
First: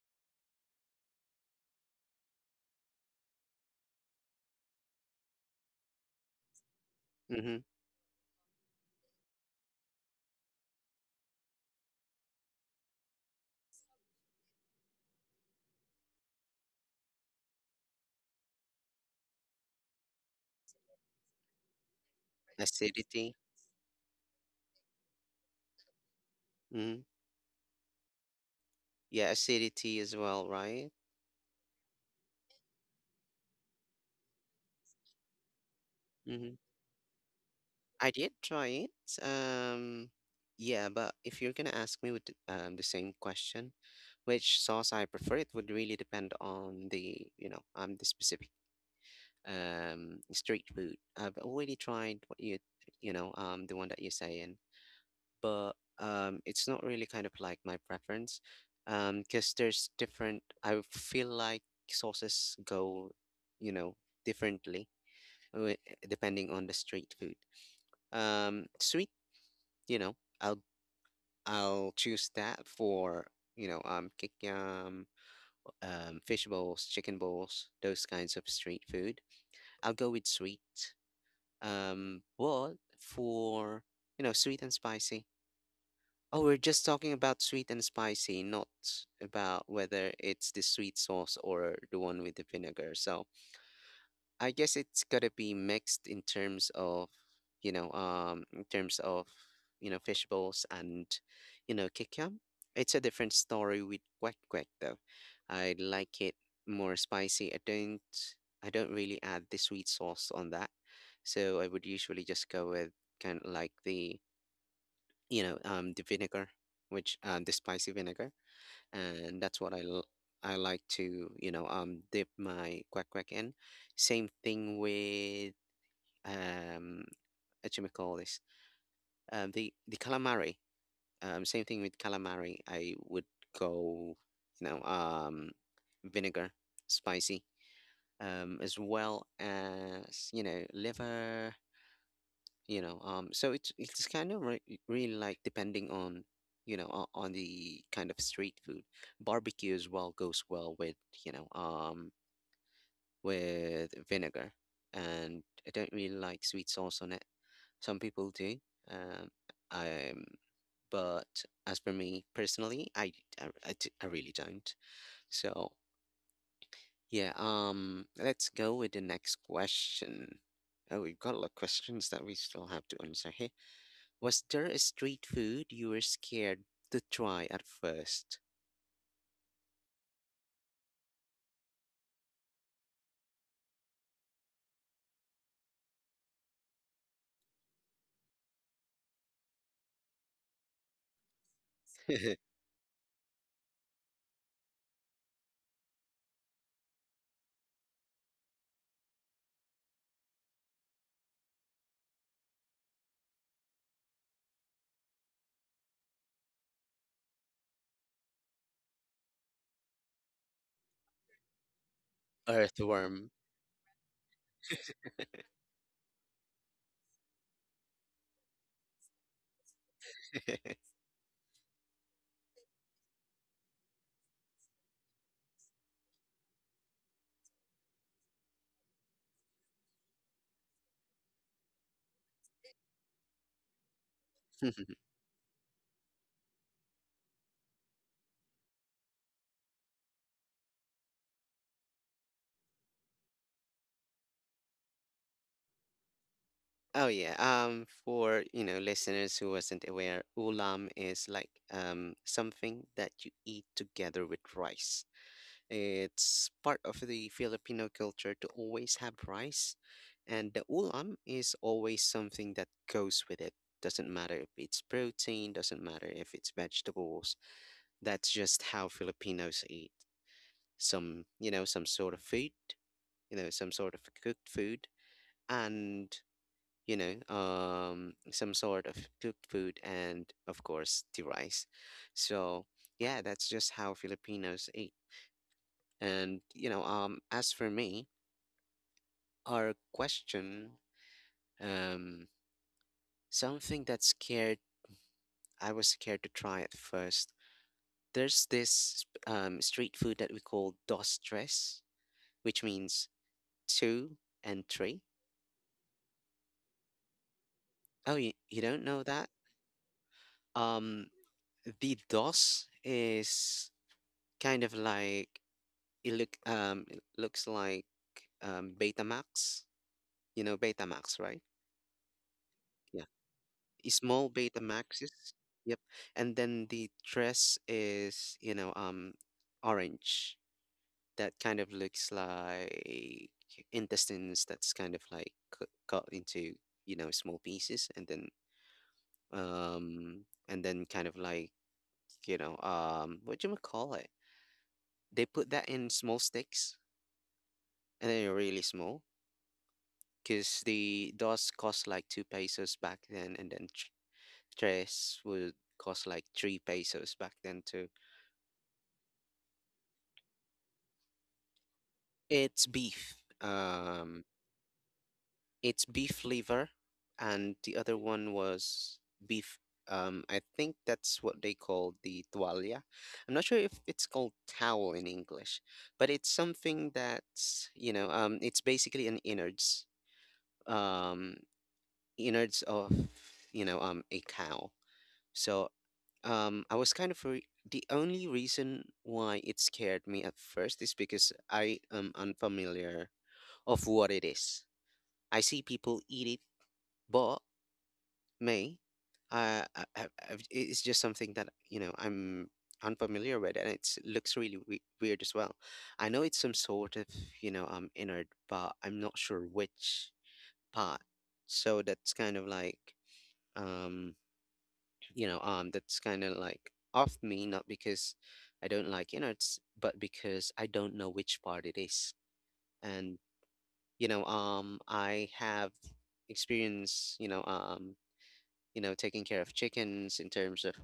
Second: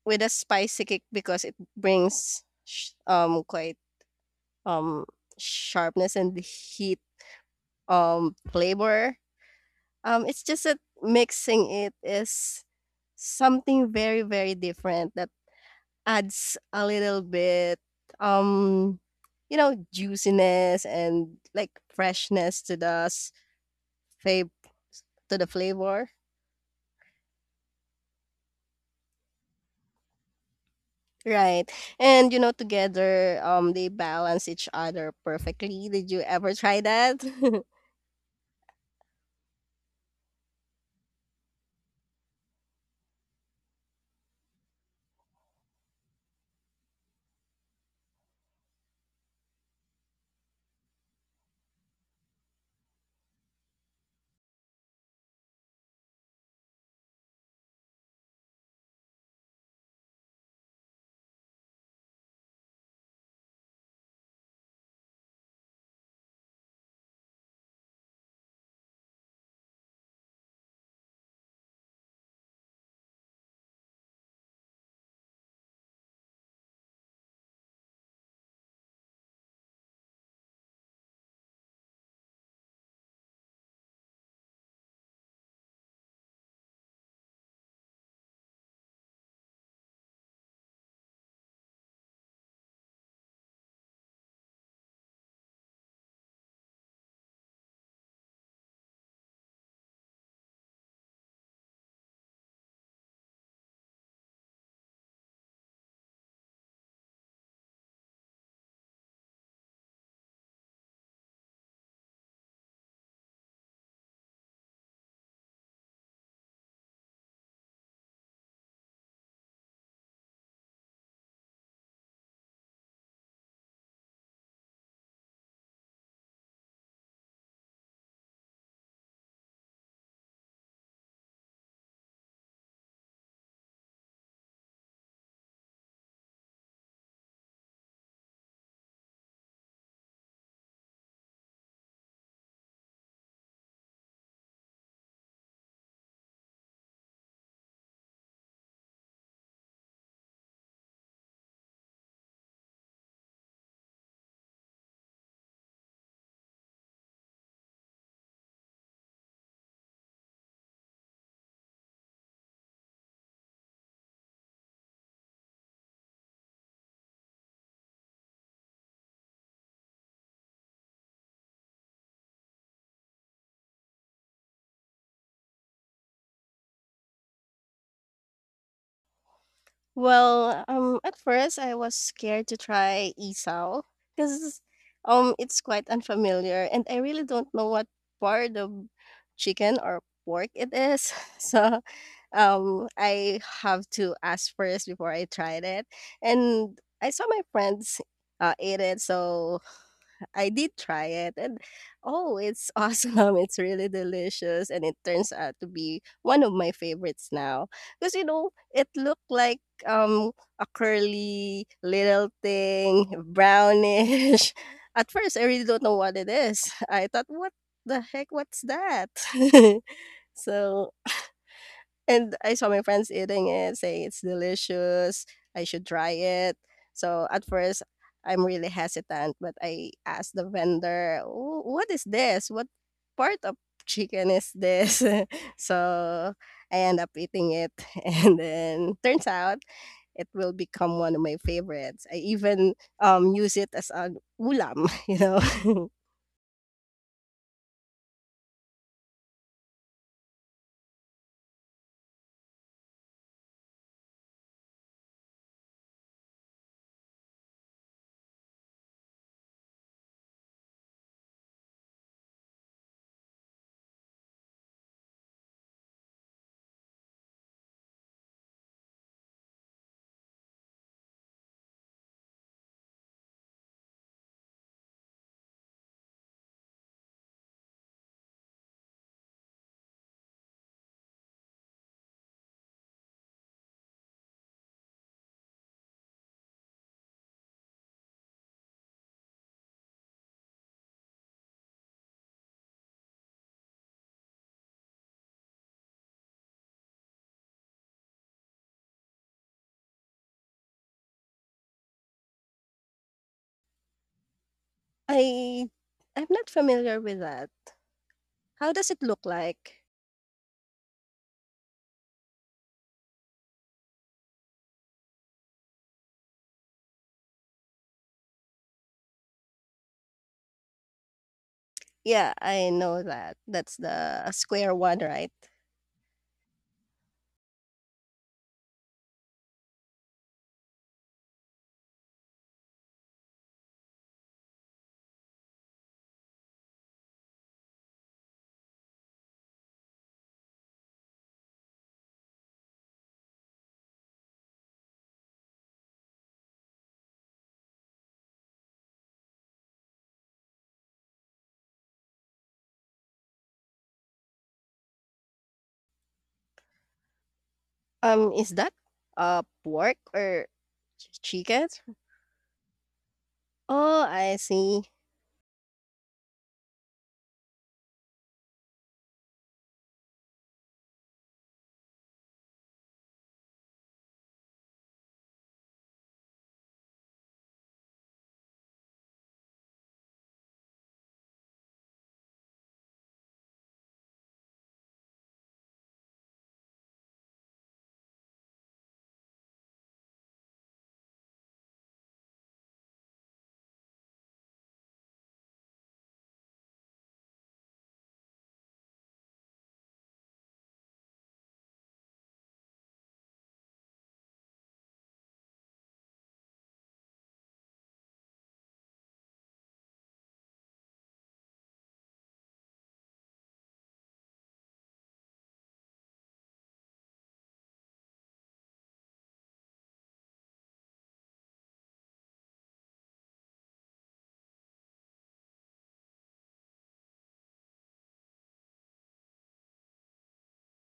[SPEAKER 2] with a spicy kick because it brings quite um sharpness and heat
[SPEAKER 1] Mhm.
[SPEAKER 2] flavor. It's just that mixing it is something very, very different that adds a little bit, um, you know, juiciness and like freshness to
[SPEAKER 1] Acidity.
[SPEAKER 2] fav- to the flavor.
[SPEAKER 1] Mm-hmm. Yeah, acidity as well, right?
[SPEAKER 2] Right. And you know, together, they balance each other perfectly. Did you ever
[SPEAKER 1] Mm-hmm.
[SPEAKER 2] try that? [laughs]
[SPEAKER 1] I did try it. Um, yeah, but if you're gonna ask me with the same question, which sauce I prefer, it would really depend on the, the specific street food. I've already tried what you know, the one that you're saying, but it's not really kind of like my preference, because there's different. I feel like sauces go, you know, differently wi- depending on the street food. Sweet, you know, I'll I'll choose that for kikyam, fish balls, chicken balls, those kinds of street food. I'll go with sweet. But for sweet and spicy. Oh, we're just talking about sweet and spicy, not about whether it's the sweet sauce or the one with the vinegar. So I guess it's gotta be mixed in terms of, in terms of, fish balls and, kikiam. It's a different story with quack quack though. I like it more spicy. I don't really add the sweet sauce on that, so I would usually just go with kind of like the, the vinegar, which the spicy vinegar, and that's what I like to dip my quack quack in. Same thing with um what you call this the calamari. Same thing with calamari. I would go you know um vinegar, spicy, as well as liver, so it's kind of really like depending on, on the kind of street food. Barbecue as well goes well with, you know um with vinegar, and I don't really like sweet sauce on it. Some people do, um um but as for me personally, I really don't. So yeah, let's go with the next question. Oh, we've got a lot of questions that we still have to answer here. Was there a street food you were scared to try at first?
[SPEAKER 2] Well, at first I was scared to try isaw because it's quite unfamiliar and I really don't know what part of chicken or pork it is. [laughs] So
[SPEAKER 1] [laughs]
[SPEAKER 2] I have to ask first before I tried it. And I saw my friends ate it, so I did try it and oh, it's awesome. [laughs] It's really delicious and it turns out to be one of my favorites now. Because you know, it looked like um a curly little thing,
[SPEAKER 1] Earthworm.
[SPEAKER 2] brownish. [laughs] At first I really don't know what it is. I thought what the heck what's that? [laughs]
[SPEAKER 1] [laughs]
[SPEAKER 2] So and I saw my friends eating it, saying it's delicious, I should try it. So at first, I'm really hesitant, but I asked the vendor, "What is this? What part of chicken is this?" [laughs] So I end up eating it, [laughs] and then turns out it will become one of my favorites. I even use it as an ulam, [laughs] you know. [laughs]
[SPEAKER 1] Oh yeah. For listeners who wasn't aware, ulam is like something that you eat together with rice. It's part of the Filipino culture to always have rice, and the ulam is always something that goes with it. Doesn't matter if it's protein, doesn't matter if it's vegetables. That's just how Filipinos eat. Some some sort of food, some sort of cooked food, and some sort of cooked food, and of course the rice. So yeah, that's just how Filipinos eat. And as for me, our question, um something that scared I was scared to try at first. There's this street food that we call dos tres, which means two and three.
[SPEAKER 2] I I'm not familiar with that.
[SPEAKER 1] Oh, you
[SPEAKER 2] How
[SPEAKER 1] don't
[SPEAKER 2] does it
[SPEAKER 1] know
[SPEAKER 2] look
[SPEAKER 1] that?
[SPEAKER 2] like?
[SPEAKER 1] um the DOS is kind of like it looks like Betamax. You know Betamax, right?
[SPEAKER 2] Yeah, I know
[SPEAKER 1] Yeah.
[SPEAKER 2] that. That's
[SPEAKER 1] A
[SPEAKER 2] the
[SPEAKER 1] small
[SPEAKER 2] square one, right?
[SPEAKER 1] Betamaxes. Yep. And then the dress is, orange. That kind of looks like intestines that's kind of like cut into, small pieces, and then kind of like, what do you call it? They put that in small sticks, and then really small, because the DOS cost like 2 pesos back then, and then tres would cost like 3 pesos back then too.
[SPEAKER 2] Is that pork or chicken?
[SPEAKER 1] It's beef.
[SPEAKER 2] Oh,
[SPEAKER 1] Um,
[SPEAKER 2] I see.
[SPEAKER 1] it's beef liver, and the other one was beef. I think that's what they call the tualia. I'm not sure if it's called towel in English, but it's something that's, it's basically an innards. Um, Innards of, a cow. So I was kind of re- the only reason why it scared me at first is because I am unfamiliar of what it is. I see people eat it, but me I, I've- it's just something that, I'm unfamiliar with, and it looks really weird as well. I know it's some sort of, innard, but I'm not sure which part. So that's kind of like, um that's kind of like off me, not because I don't like innards, but because I don't know which part it is. And I have experience, taking care of chickens in terms of,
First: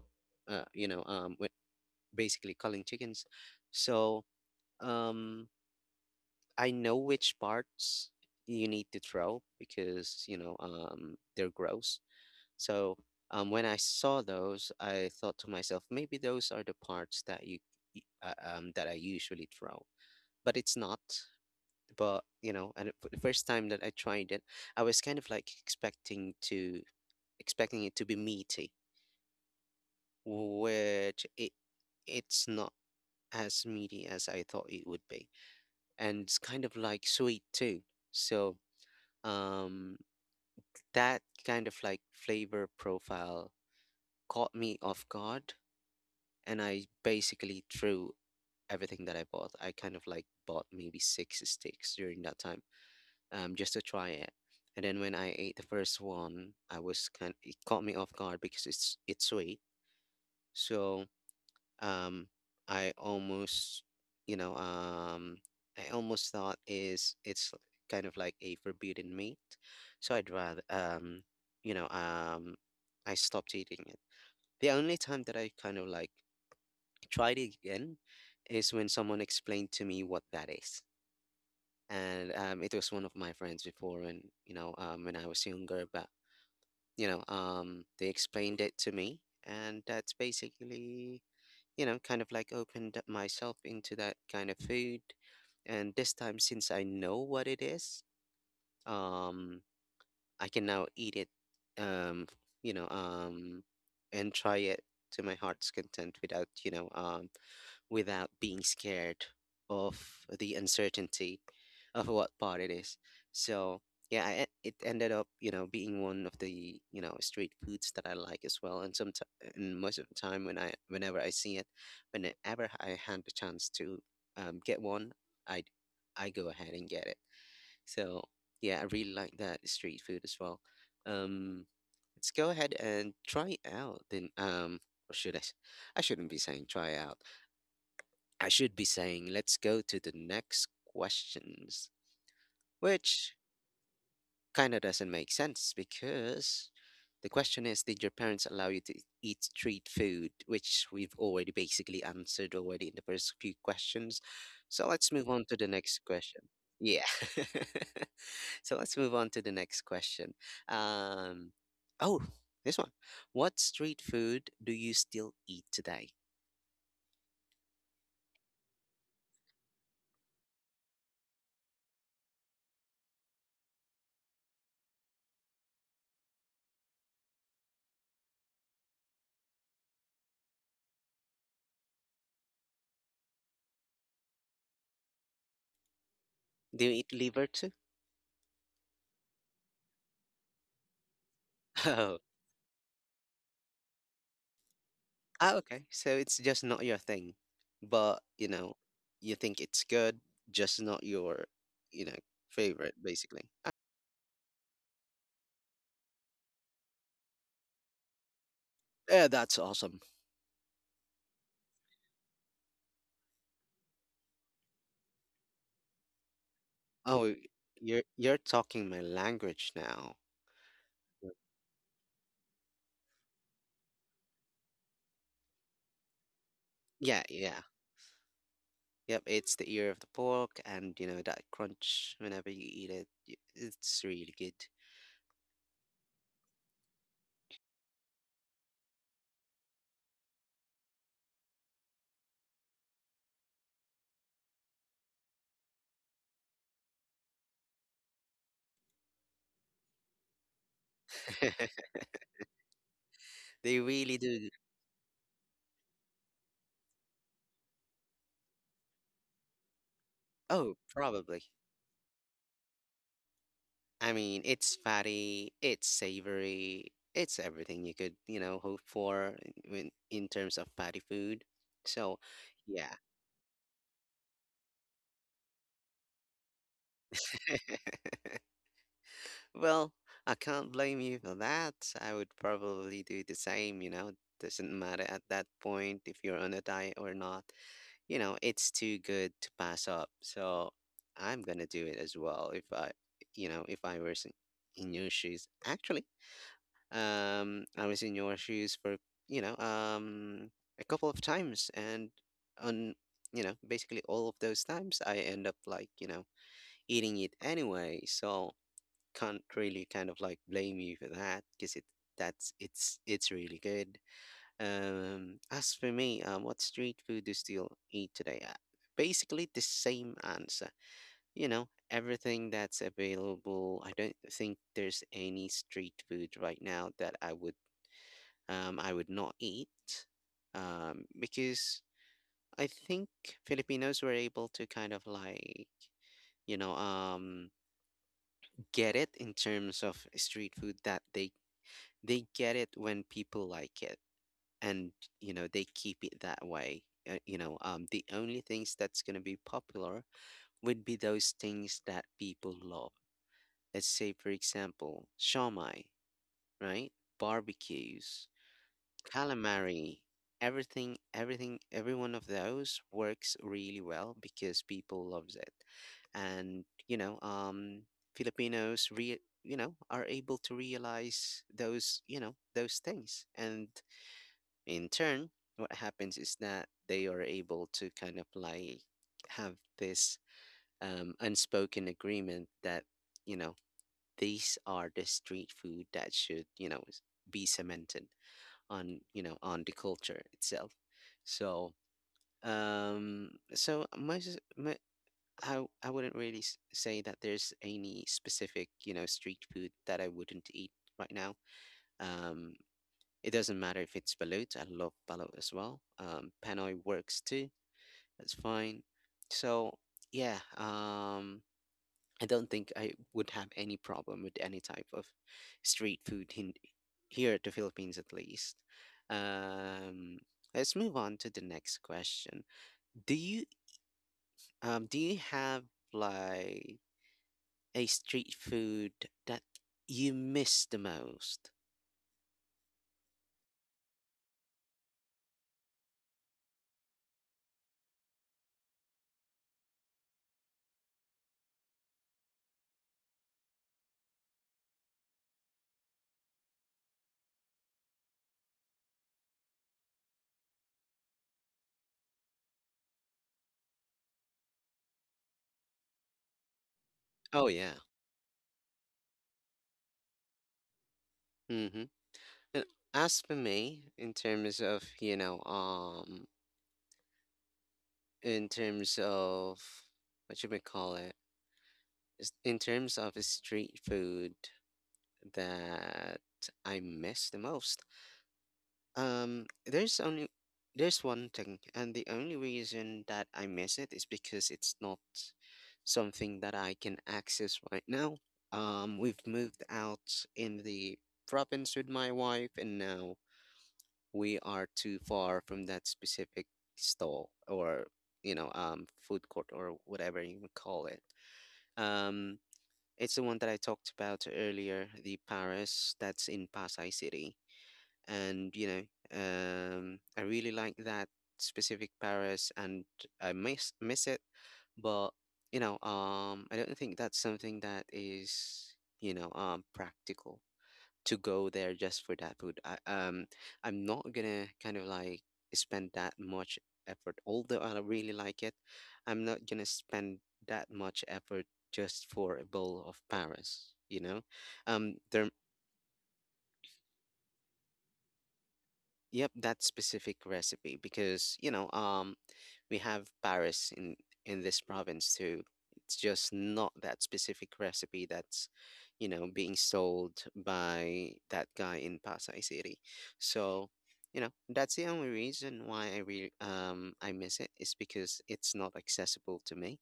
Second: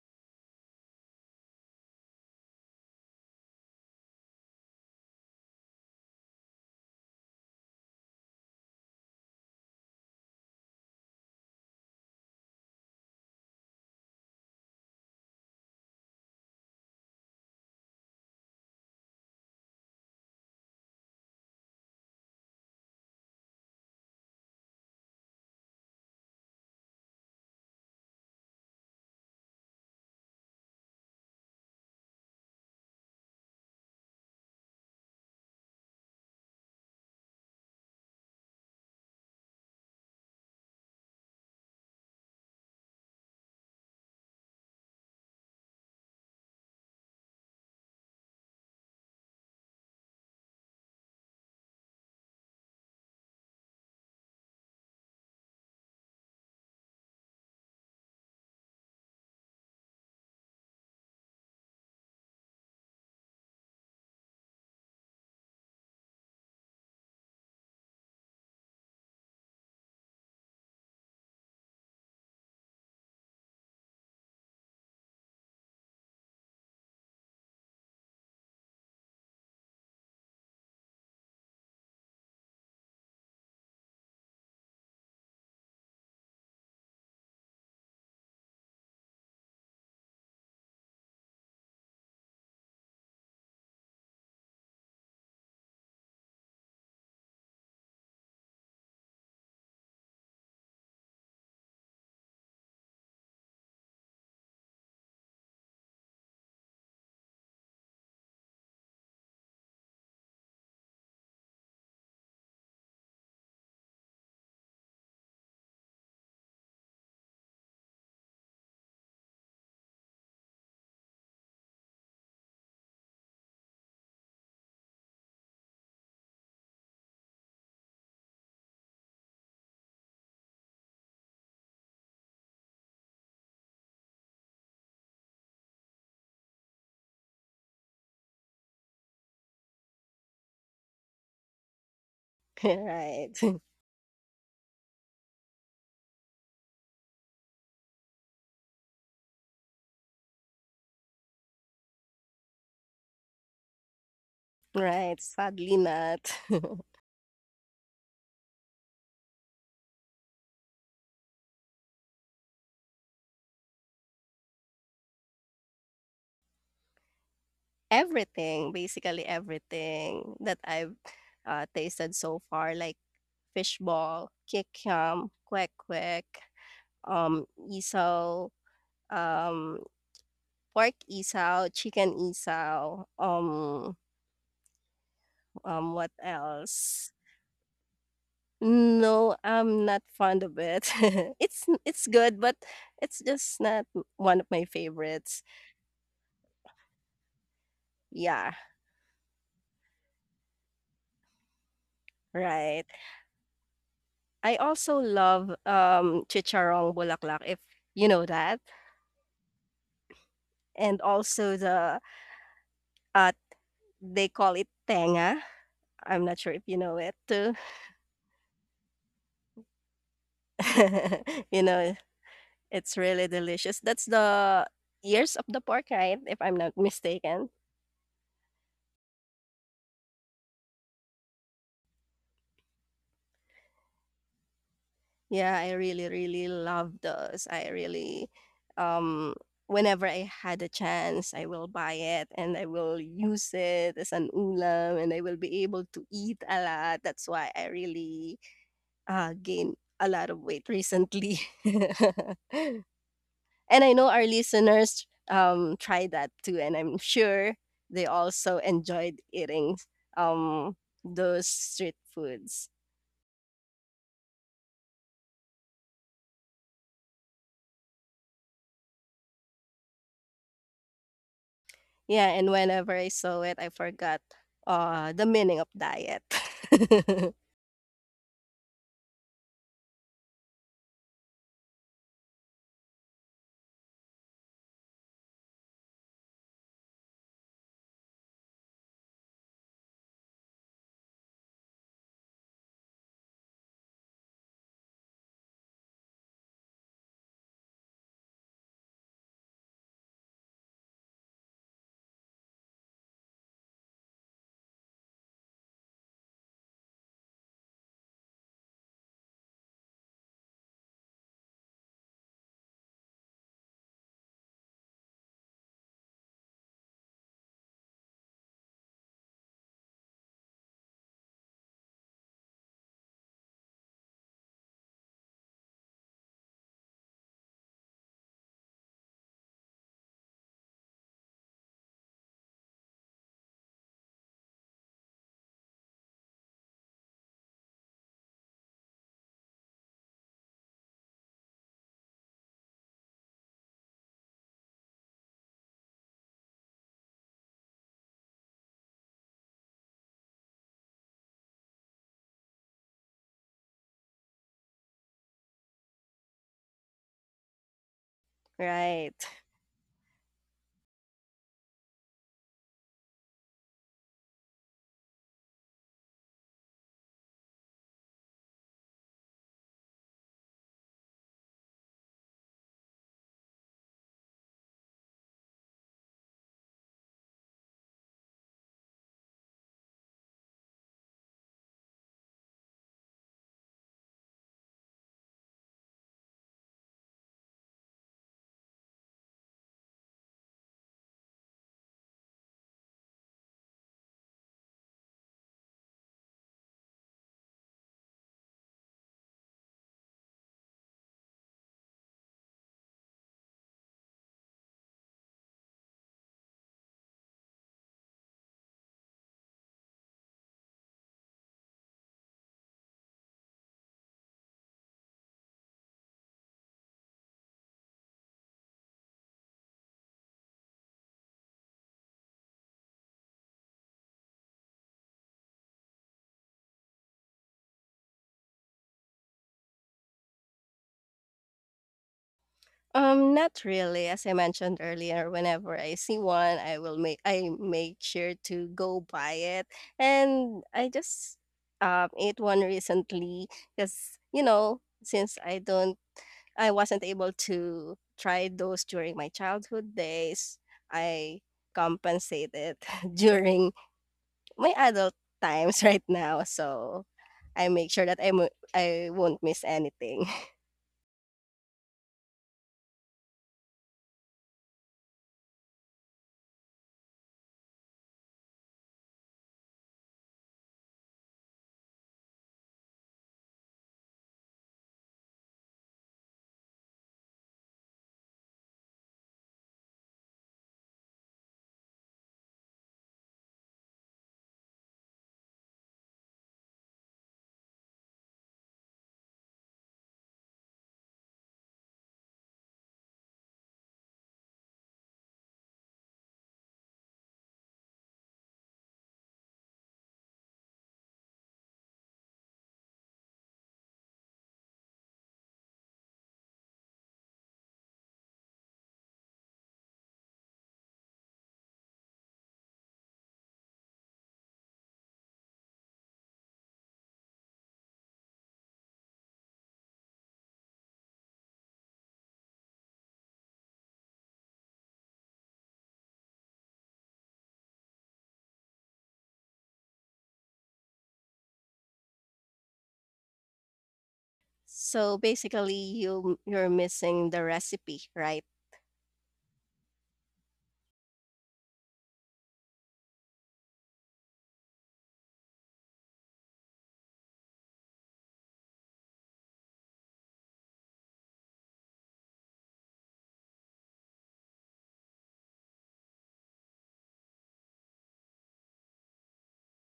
[SPEAKER 1] uh you know um wi- basically culling chickens. So, um I know which parts you need to throw because, they're gross. So when I saw those, I thought to myself, maybe those are the parts that that I usually throw, but it's not. But and for the first time that I tried it, I was kind of like expecting it to be meaty, which it it's not as meaty as I thought it would be, and it's kind of like sweet too. So um, that kind of like flavor profile caught me off guard, and I basically threw everything that I bought. I kind of like bought maybe six sticks during that time, just to try it. And then when I ate the first one, I was kind it caught me off guard because it's sweet. So um, I almost, you know, um, I almost thought is it's kind of like a forbidden meat. So I'd rather, you know, um, I stopped eating it. The only time that I kind of like tried it again is when someone explained to me what that is. And it was one of my friends before, and when I was younger, but they explained it to me, and that's basically, kind of like opened up myself into that kind of food. And this time, since I know what it is, um, I can now eat it, um, you know, um, and try it to my heart's content without, without being scared of the uncertainty of what part it is. So yeah, it ended up, being one of the, street foods that I like as well. And most of the time, whenever I see it, whenever I had the chance to get one, I, I go ahead and get it. So yeah, I really like that street food as well. Um, let's go ahead and try out. Then or should I? I shouldn't be saying try out. I should be saying let's go to the next questions,
[SPEAKER 2] [laughs] Right.
[SPEAKER 1] which
[SPEAKER 2] [laughs]
[SPEAKER 1] kind of doesn't make sense because the question is, did your parents allow you to eat street food, which we've already basically answered already in the first few questions. So let's
[SPEAKER 2] Right.
[SPEAKER 1] move on to the
[SPEAKER 2] Sadly
[SPEAKER 1] next
[SPEAKER 2] not.
[SPEAKER 1] question.
[SPEAKER 2] [laughs]
[SPEAKER 1] Yeah. [laughs] So let's move on to the next question. um oh, this one. What street food do you still eat today?
[SPEAKER 2] Everything, basically everything that I've tasted so far, like fishball, kikiam, kwek kwek, um, isaw, um, pork isaw, chicken isaw, what
[SPEAKER 1] Do you eat
[SPEAKER 2] else?
[SPEAKER 1] liver too?
[SPEAKER 2] No, I'm not fond of it. [laughs] It's
[SPEAKER 1] [laughs]
[SPEAKER 2] good, but it's just not one of my favorites.
[SPEAKER 1] Ah, okay. So it's just not your thing, but,
[SPEAKER 2] Yeah,
[SPEAKER 1] you think it's good, just not your, you know,
[SPEAKER 2] right.
[SPEAKER 1] favorite, basically. Ah,
[SPEAKER 2] I also love chicharong bulaklak if you know that,
[SPEAKER 1] yeah, that's awesome.
[SPEAKER 2] and also the uh they call it tenga. I'm not sure if you know it
[SPEAKER 1] Oh,
[SPEAKER 2] too.
[SPEAKER 1] you're talking my language now.
[SPEAKER 2] [laughs] You know, it's really delicious. That's the ears of the pork, right? If I'm not
[SPEAKER 1] Yeah,
[SPEAKER 2] mistaken.
[SPEAKER 1] yeah. Yep, it's the ear of the pork and you know that crunch whenever you eat it. It's really good.
[SPEAKER 2] Yeah, I really, really love those. I really, um, whenever I had a chance, I will buy it and I will use it as an ulam and I will be able to eat a lot. That's why I really gained a lot of weight recently. [laughs]
[SPEAKER 1] [laughs]
[SPEAKER 2] And
[SPEAKER 1] They
[SPEAKER 2] I know
[SPEAKER 1] really
[SPEAKER 2] our
[SPEAKER 1] do.
[SPEAKER 2] listeners try that too, and I'm sure they also enjoyed eating um,
[SPEAKER 1] Oh, probably.
[SPEAKER 2] those street foods.
[SPEAKER 1] I mean, it's fatty, it's savory, it's everything you could hope for in terms of fatty food. So,
[SPEAKER 2] Yeah, and whenever
[SPEAKER 1] yeah.
[SPEAKER 2] I saw it, I forgot, the meaning of diet. [laughs]
[SPEAKER 1] Well, I can't blame you for that. I would probably do the same. Doesn't matter at that point if you're on a diet or not. It's too good to pass up. So, I'm gonna do it as well if I were in your shoes. Actually, I was in your shoes for, you know, um, a couple of times, and on basically all of those times, I end up like eating it anyway. So can't really kind of like blame you for that because it that's it's really good. As for me, what street food do you still eat today? Basically the same answer. Everything that's available. I don't think there's any street food right now that I would not eat, because I think Filipinos were able to kind of like, you know um, get it in terms of street food that they get it when people like it, and they keep it that way. The only things that's going to be popular would be those things that people love. Let's say, for example, shawmai, right? Barbecues,
[SPEAKER 2] Right.
[SPEAKER 1] calamari, everything, every one of those works really well because people loves it, and Filipinos are able to realize those you know those things, and in turn what happens is that they are able to kind of like have this unspoken agreement that, you know these are the street food that should, be cemented on, on the culture itself. So um so my, s- my I wouldn't really say that there's any specific street food that I wouldn't eat right now. Um it doesn't matter if it's balut. I love balut as well. Panoy works too. That's fine. So yeah. I don't think I would have any problem with any type of street food in here at the Philippines, at least. Um, let's move on to the next question. Do you do you have like a street food that you miss the most?
[SPEAKER 2] Not really. As I mentioned earlier, whenever I see one, I make sure to go buy it. And I just ate one recently because, you know, since I don't I wasn't able to try those during my childhood days, I compensated [laughs] during my adult times right now. So
[SPEAKER 1] Oh
[SPEAKER 2] I
[SPEAKER 1] yeah.
[SPEAKER 2] make sure that I won't miss anything. [laughs]
[SPEAKER 1] Mm-hmm. And as for me, in terms of you know in terms of, what should we call it? In terms of street food that I miss the most. Um, there's only there's one thing, and the only reason that I miss it is because it's not something that I can access right now. We've moved out in the province with my wife, and now we are too far from that specific stall, or food court, or whatever you would call it. Um, it's the one that I talked about earlier, the Paris that's in Pasay City. And I really like that specific Paris, and I miss it, but, I don't think that's something that is practical to go there just for that food. I'm not gonna kind of like spend that much effort, although I really like it. I'm not gonna spend that much effort just for a bowl of Paris, you know?
[SPEAKER 2] So
[SPEAKER 1] There
[SPEAKER 2] basically, you're missing the recipe, right?
[SPEAKER 1] Yep, that specific recipe because, we have Paris in this province too. It's just not that specific recipe that's being sold by that guy in Pasay City. So that's the only reason why I miss it, is because it's not accessible to me.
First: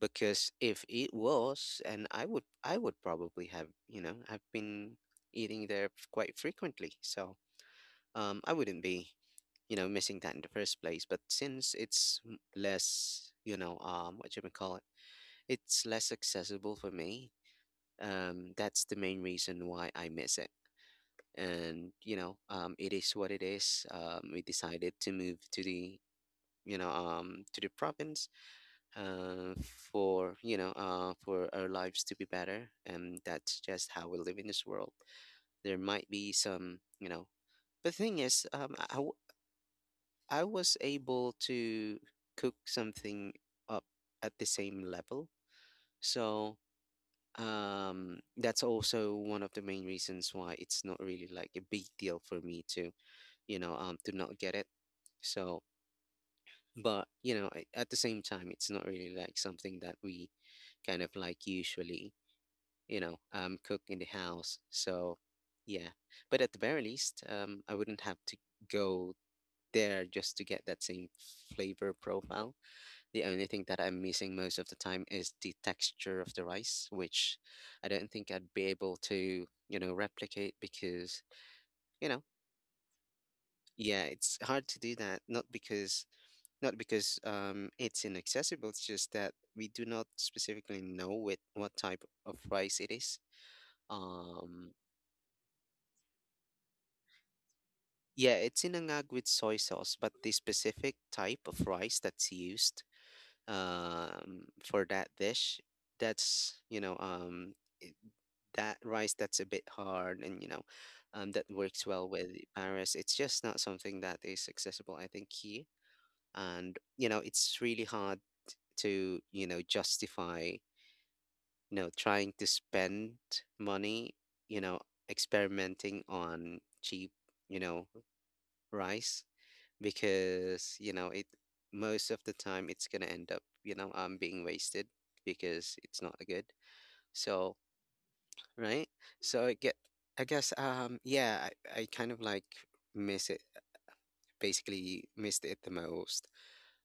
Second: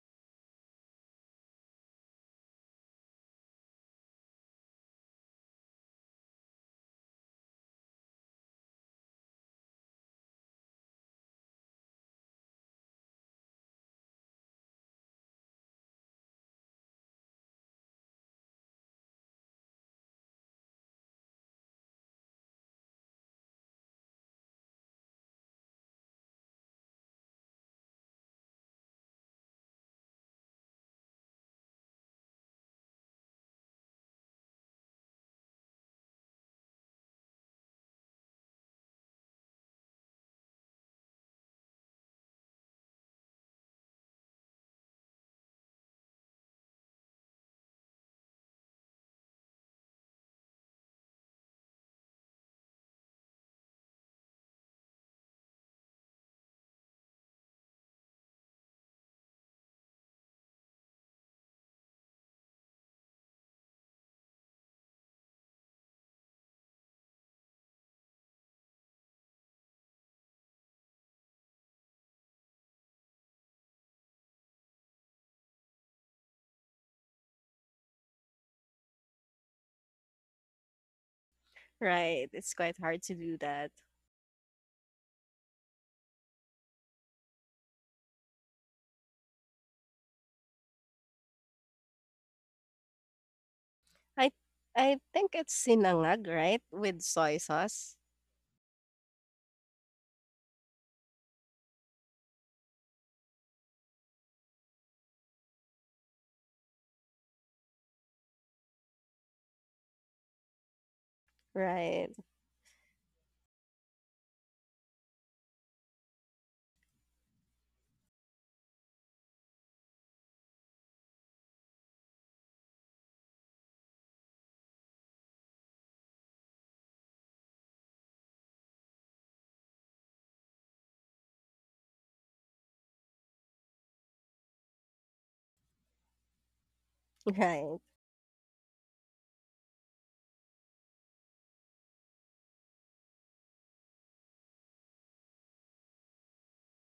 [SPEAKER 1] Because if it was, and I would probably have. I've been eating there quite frequently. So I wouldn't be, missing that in the first place, but since it's less, you know what you may call it it's less accessible for me. That's the main reason why I miss it. And you know um it is what it is. We decided to move to the province, uh for you know for our lives to be better, and that's just how we live in this world. There might be some you know The thing is, I was able to cook something up at the same level. So that's also one of the main reasons why it's not really like a big deal for me to not get it. So, but at the same time, it's not really like something that we kind of like usually cook in the house. So, yeah. But at the very least, I wouldn't have to go there just to get that same flavor profile. The only thing that I'm missing most of the time is the texture of the rice, which I don't think I'd be able to replicate because, you know,
[SPEAKER 2] Right. It's quite hard to do that.
[SPEAKER 1] yeah, it's hard to do that. Not because it's inaccessible, it's just that we do not specifically know what type of rice it is.
[SPEAKER 2] I
[SPEAKER 1] Um
[SPEAKER 2] I think it's sinangag, right? With soy sauce.
[SPEAKER 1] yeah, it's inangag with soy sauce, but the specific type of rice that's used for that dish, that's you know that rice that's a bit hard, and that works well
[SPEAKER 2] Right.
[SPEAKER 1] with Paris. It's just not something that is accessible, I think, here. And it's really hard to justify trying to spend money, you know, experimenting on cheap you know rice, because you know it most of the time it's gonna end up being wasted because it's not good.
[SPEAKER 2] [laughs]
[SPEAKER 1] So,
[SPEAKER 2] Right.
[SPEAKER 1] right? So I guess, I kind of like miss it, basically missed it the most.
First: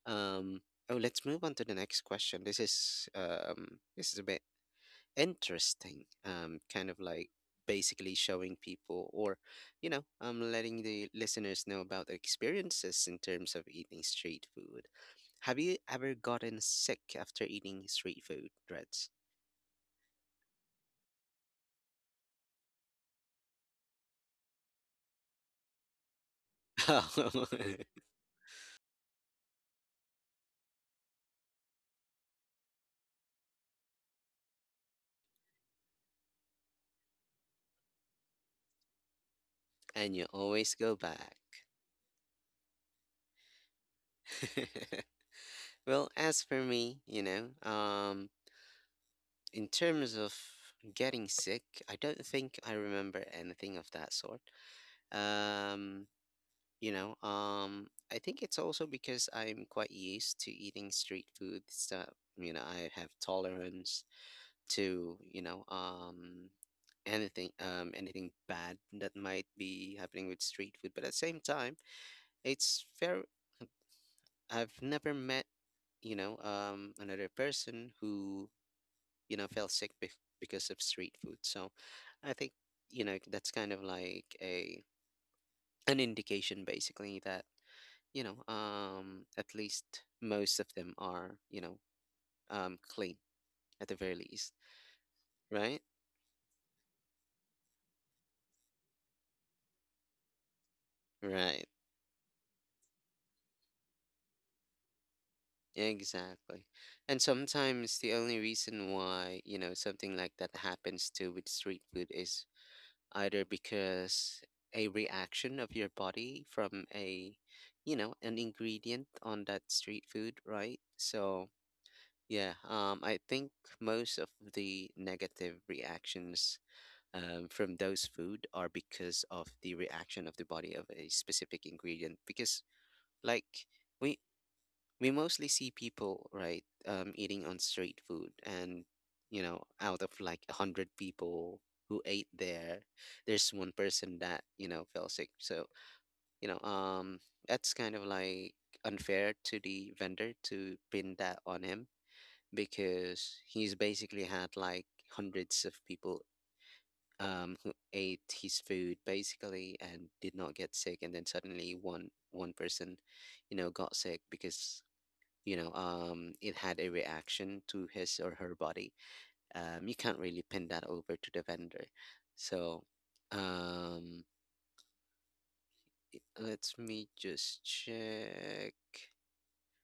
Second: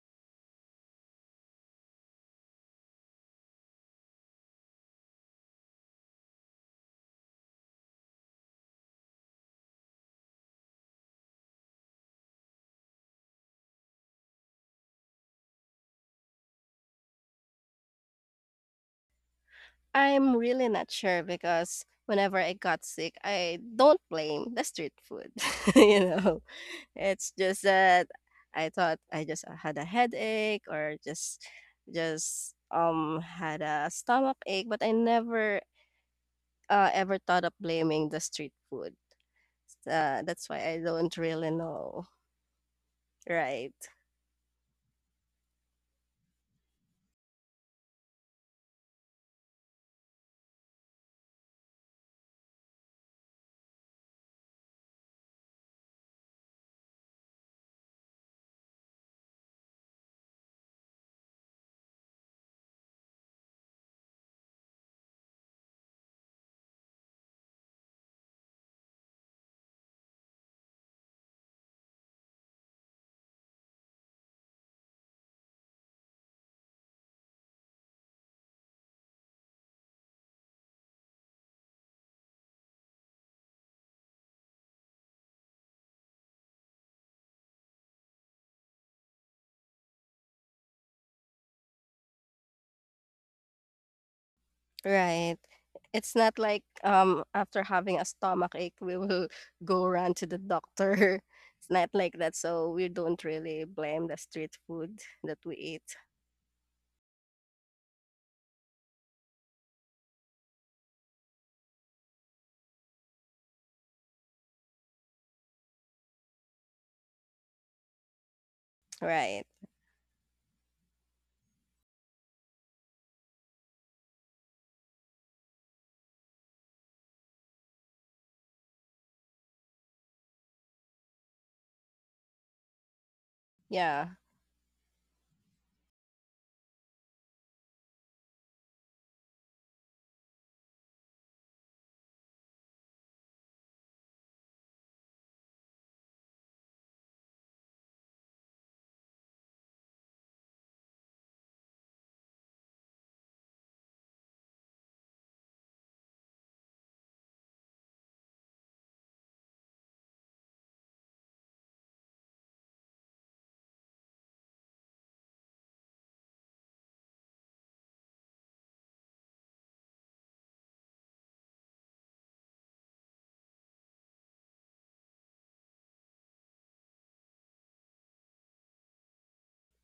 [SPEAKER 1] Um, oh, let's move on to the next question. This is a bit interesting. Kind of like basically showing people, or, letting the listeners know about their experiences in terms of eating street food. Have you ever gotten sick after eating street food, Reds? [laughs]
[SPEAKER 2] I'm really not sure because whenever I got sick, I don't blame the street food. [laughs] You know, it's
[SPEAKER 1] Oh,
[SPEAKER 2] just that I thought I just had a headache or just had a stomach ache, but I never ever thought of blaming the street food.
[SPEAKER 1] [laughs] and you
[SPEAKER 2] That's why
[SPEAKER 1] always
[SPEAKER 2] I
[SPEAKER 1] go
[SPEAKER 2] don't
[SPEAKER 1] back.
[SPEAKER 2] really know. Right.
[SPEAKER 1] [laughs] Well, as for me, in terms of getting sick, I don't think I remember anything of that sort. Um, you know, um, I think it's also because I'm quite used to eating street food stuff. I have tolerance to anything, anything bad that might be happening with street food. But at the same time, it's fair. I've never met another person who fell sick bef because of street food. So I think that's kind of like a an indication, basically, that at least most of them are clean, at the very least.
[SPEAKER 2] Right.
[SPEAKER 1] Right.
[SPEAKER 2] It's not like, after having a stomach ache, we will [laughs] go run to the doctor. [laughs]
[SPEAKER 1] Right.
[SPEAKER 2] It's not like that, so we don't really blame the street food that we eat.
[SPEAKER 1] Exactly. And sometimes the only reason why something like that happens too with street food is either because a reaction of your body from a you know an ingredient on
[SPEAKER 2] Right.
[SPEAKER 1] that street food, right? So yeah, I think most of the negative reactions from those food are because of the reaction of the body of a specific ingredient, because like
[SPEAKER 2] Yeah.
[SPEAKER 1] we we mostly see people, right, eating on street food, and, out of like a hundred people who ate there, there's one person that fell sick. So you know, um, that's kind of like unfair to the vendor to pin that on him, because he's basically had like hundreds of people. Who ate his food basically and did not get sick, and then suddenly one person got sick because, it had a reaction to his or her body. You can't really pin that over to the vendor. So um, let me just check.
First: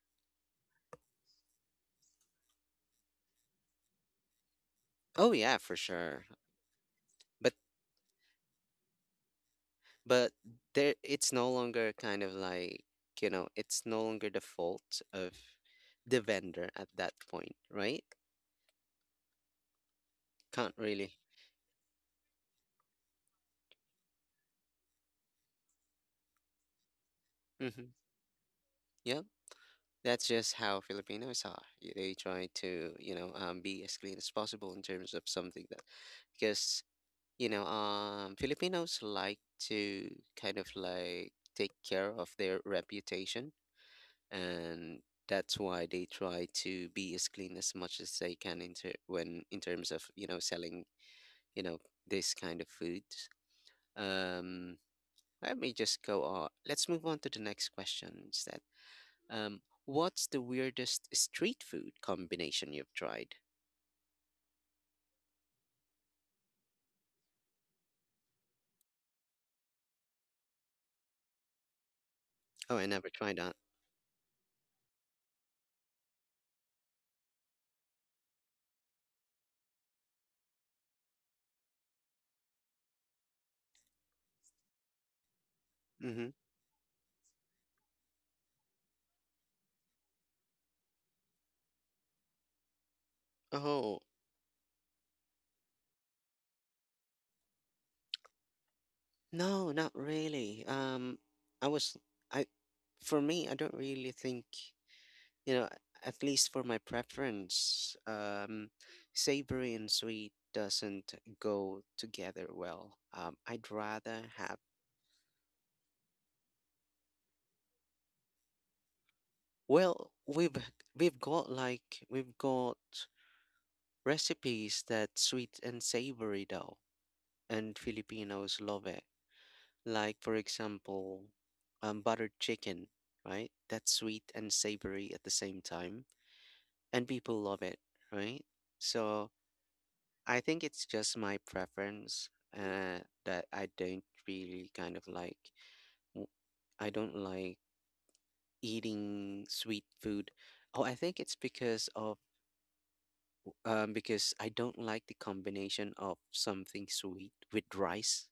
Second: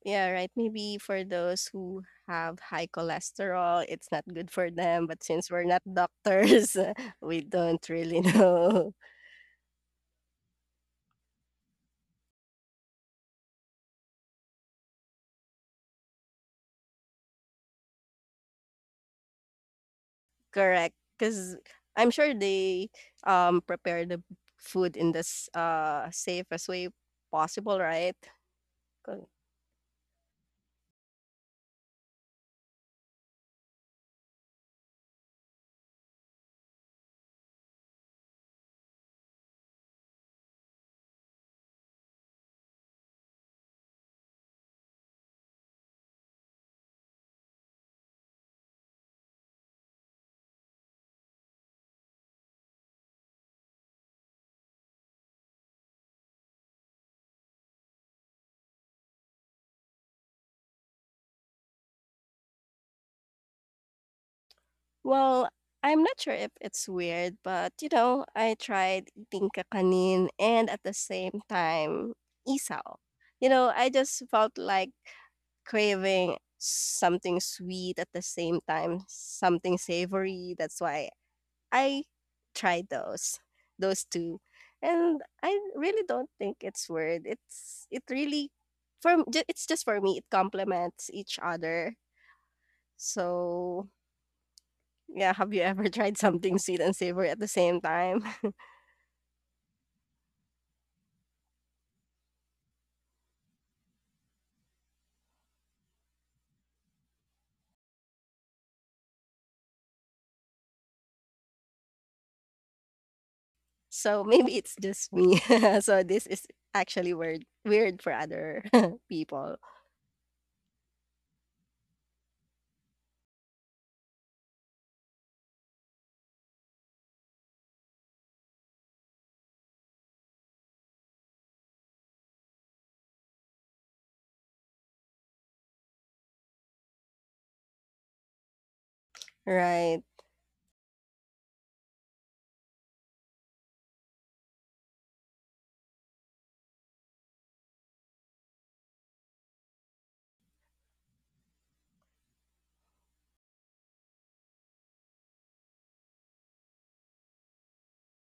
[SPEAKER 2] Yeah, right. Maybe for those who have high cholesterol, it's not good for them, but
[SPEAKER 1] Oh
[SPEAKER 2] since
[SPEAKER 1] yeah,
[SPEAKER 2] we're
[SPEAKER 1] for
[SPEAKER 2] not
[SPEAKER 1] sure.
[SPEAKER 2] doctors, [laughs] we
[SPEAKER 1] But,
[SPEAKER 2] don't really know.
[SPEAKER 1] but there it's no longer the fault of the vendor at that point, right?
[SPEAKER 2] [laughs]
[SPEAKER 1] Can't
[SPEAKER 2] Correct.
[SPEAKER 1] really.
[SPEAKER 2] Because I'm sure they prepare the food in this safest way possible,
[SPEAKER 1] Mm-hmm.
[SPEAKER 2] right?
[SPEAKER 1] Yeah.
[SPEAKER 2] Kun
[SPEAKER 1] That's just how Filipinos are. They try to be as clean as possible in terms of something that, because Filipinos like to kind of like take care of their reputation. And that's why they try to be as clean as much as they can in terms of, you know, selling, you know, this kind of foods. Um, let me just go on. Let's move on to the next question instead. Um, what's the weirdest street food combination you've tried?
[SPEAKER 2] well, I'm not sure if it's weird, but, you know, I tried eating kakanin and at the same time,
[SPEAKER 1] Oh, I
[SPEAKER 2] isaw.
[SPEAKER 1] never tried
[SPEAKER 2] You
[SPEAKER 1] that.
[SPEAKER 2] know, I just felt like craving something sweet at the same time, something savory. That's why I tried those 2. And I really
[SPEAKER 1] Mm-hmm.
[SPEAKER 2] don't think it's weird. It's it really for m ju it's just for me, it complements each other. So
[SPEAKER 1] Oh,
[SPEAKER 2] Yeah, have you ever tried something sweet and savory at the same time? [laughs]
[SPEAKER 1] no, not really. I was, I, for me, I don't really think, you know, at least for my preference, savory and sweet doesn't go together well. I'd rather
[SPEAKER 2] So maybe
[SPEAKER 1] have,
[SPEAKER 2] it's just me. [laughs] So this is actually weird for other [laughs] people.
[SPEAKER 1] well, we've got recipes that sweet and savory though. And Filipinos love it. Like, for example, buttered chicken, right? That's sweet and savory at the same time, and people love it, right? So
[SPEAKER 2] Right.
[SPEAKER 1] I think it's just my preference, that I don't really kind of like. w- I don't like eating sweet food. Oh, I think it's because I don't like the combination of something sweet with rice.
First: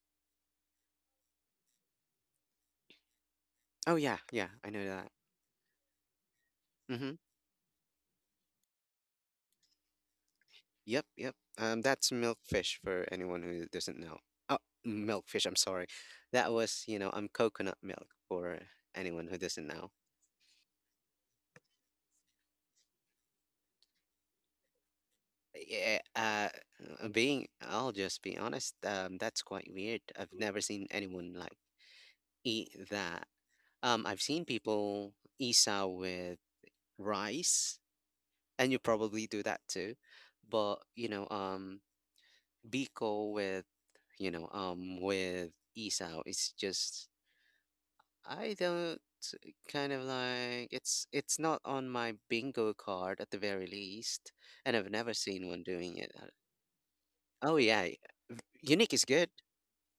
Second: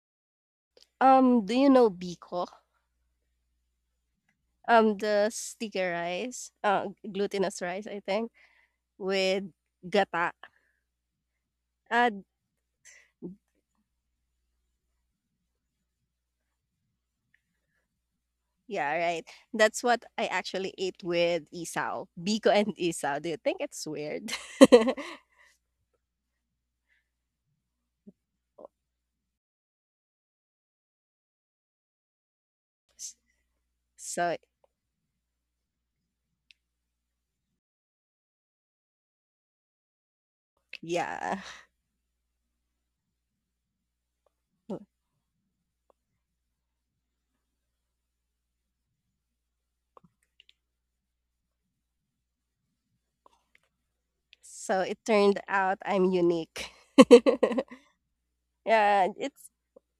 [SPEAKER 2] Do you know Biko?
[SPEAKER 1] Oh yeah, yeah, I know that.
[SPEAKER 2] The sticky rice,
[SPEAKER 1] Mm-hmm.
[SPEAKER 2] glutinous rice, I think, with gata.
[SPEAKER 1] Yep, yep. That's
[SPEAKER 2] Uh,
[SPEAKER 1] milkfish for anyone who doesn't know. Oh, milkfish, I'm sorry. That was, coconut milk for
[SPEAKER 2] yeah, right.
[SPEAKER 1] anyone who doesn't
[SPEAKER 2] That's
[SPEAKER 1] know.
[SPEAKER 2] what I actually ate with isaw. Biko and isaw. Do you think it's weird? [laughs]
[SPEAKER 1] Yeah, I'll just be honest, that's quite weird. I've never seen anyone like eat
[SPEAKER 2] S-
[SPEAKER 1] that. I've
[SPEAKER 2] so
[SPEAKER 1] seen people isa with rice, and you probably do that too. But,
[SPEAKER 2] yeah.
[SPEAKER 1] biko with isao, it's just I don't kind of like it's not on my bingo card at the very least, and
[SPEAKER 2] So
[SPEAKER 1] I've
[SPEAKER 2] it
[SPEAKER 1] never
[SPEAKER 2] turned
[SPEAKER 1] seen one
[SPEAKER 2] out
[SPEAKER 1] doing
[SPEAKER 2] I'm
[SPEAKER 1] it.
[SPEAKER 2] unique. [laughs]
[SPEAKER 1] Oh yeah, unique is
[SPEAKER 2] yeah,
[SPEAKER 1] good,
[SPEAKER 2] it's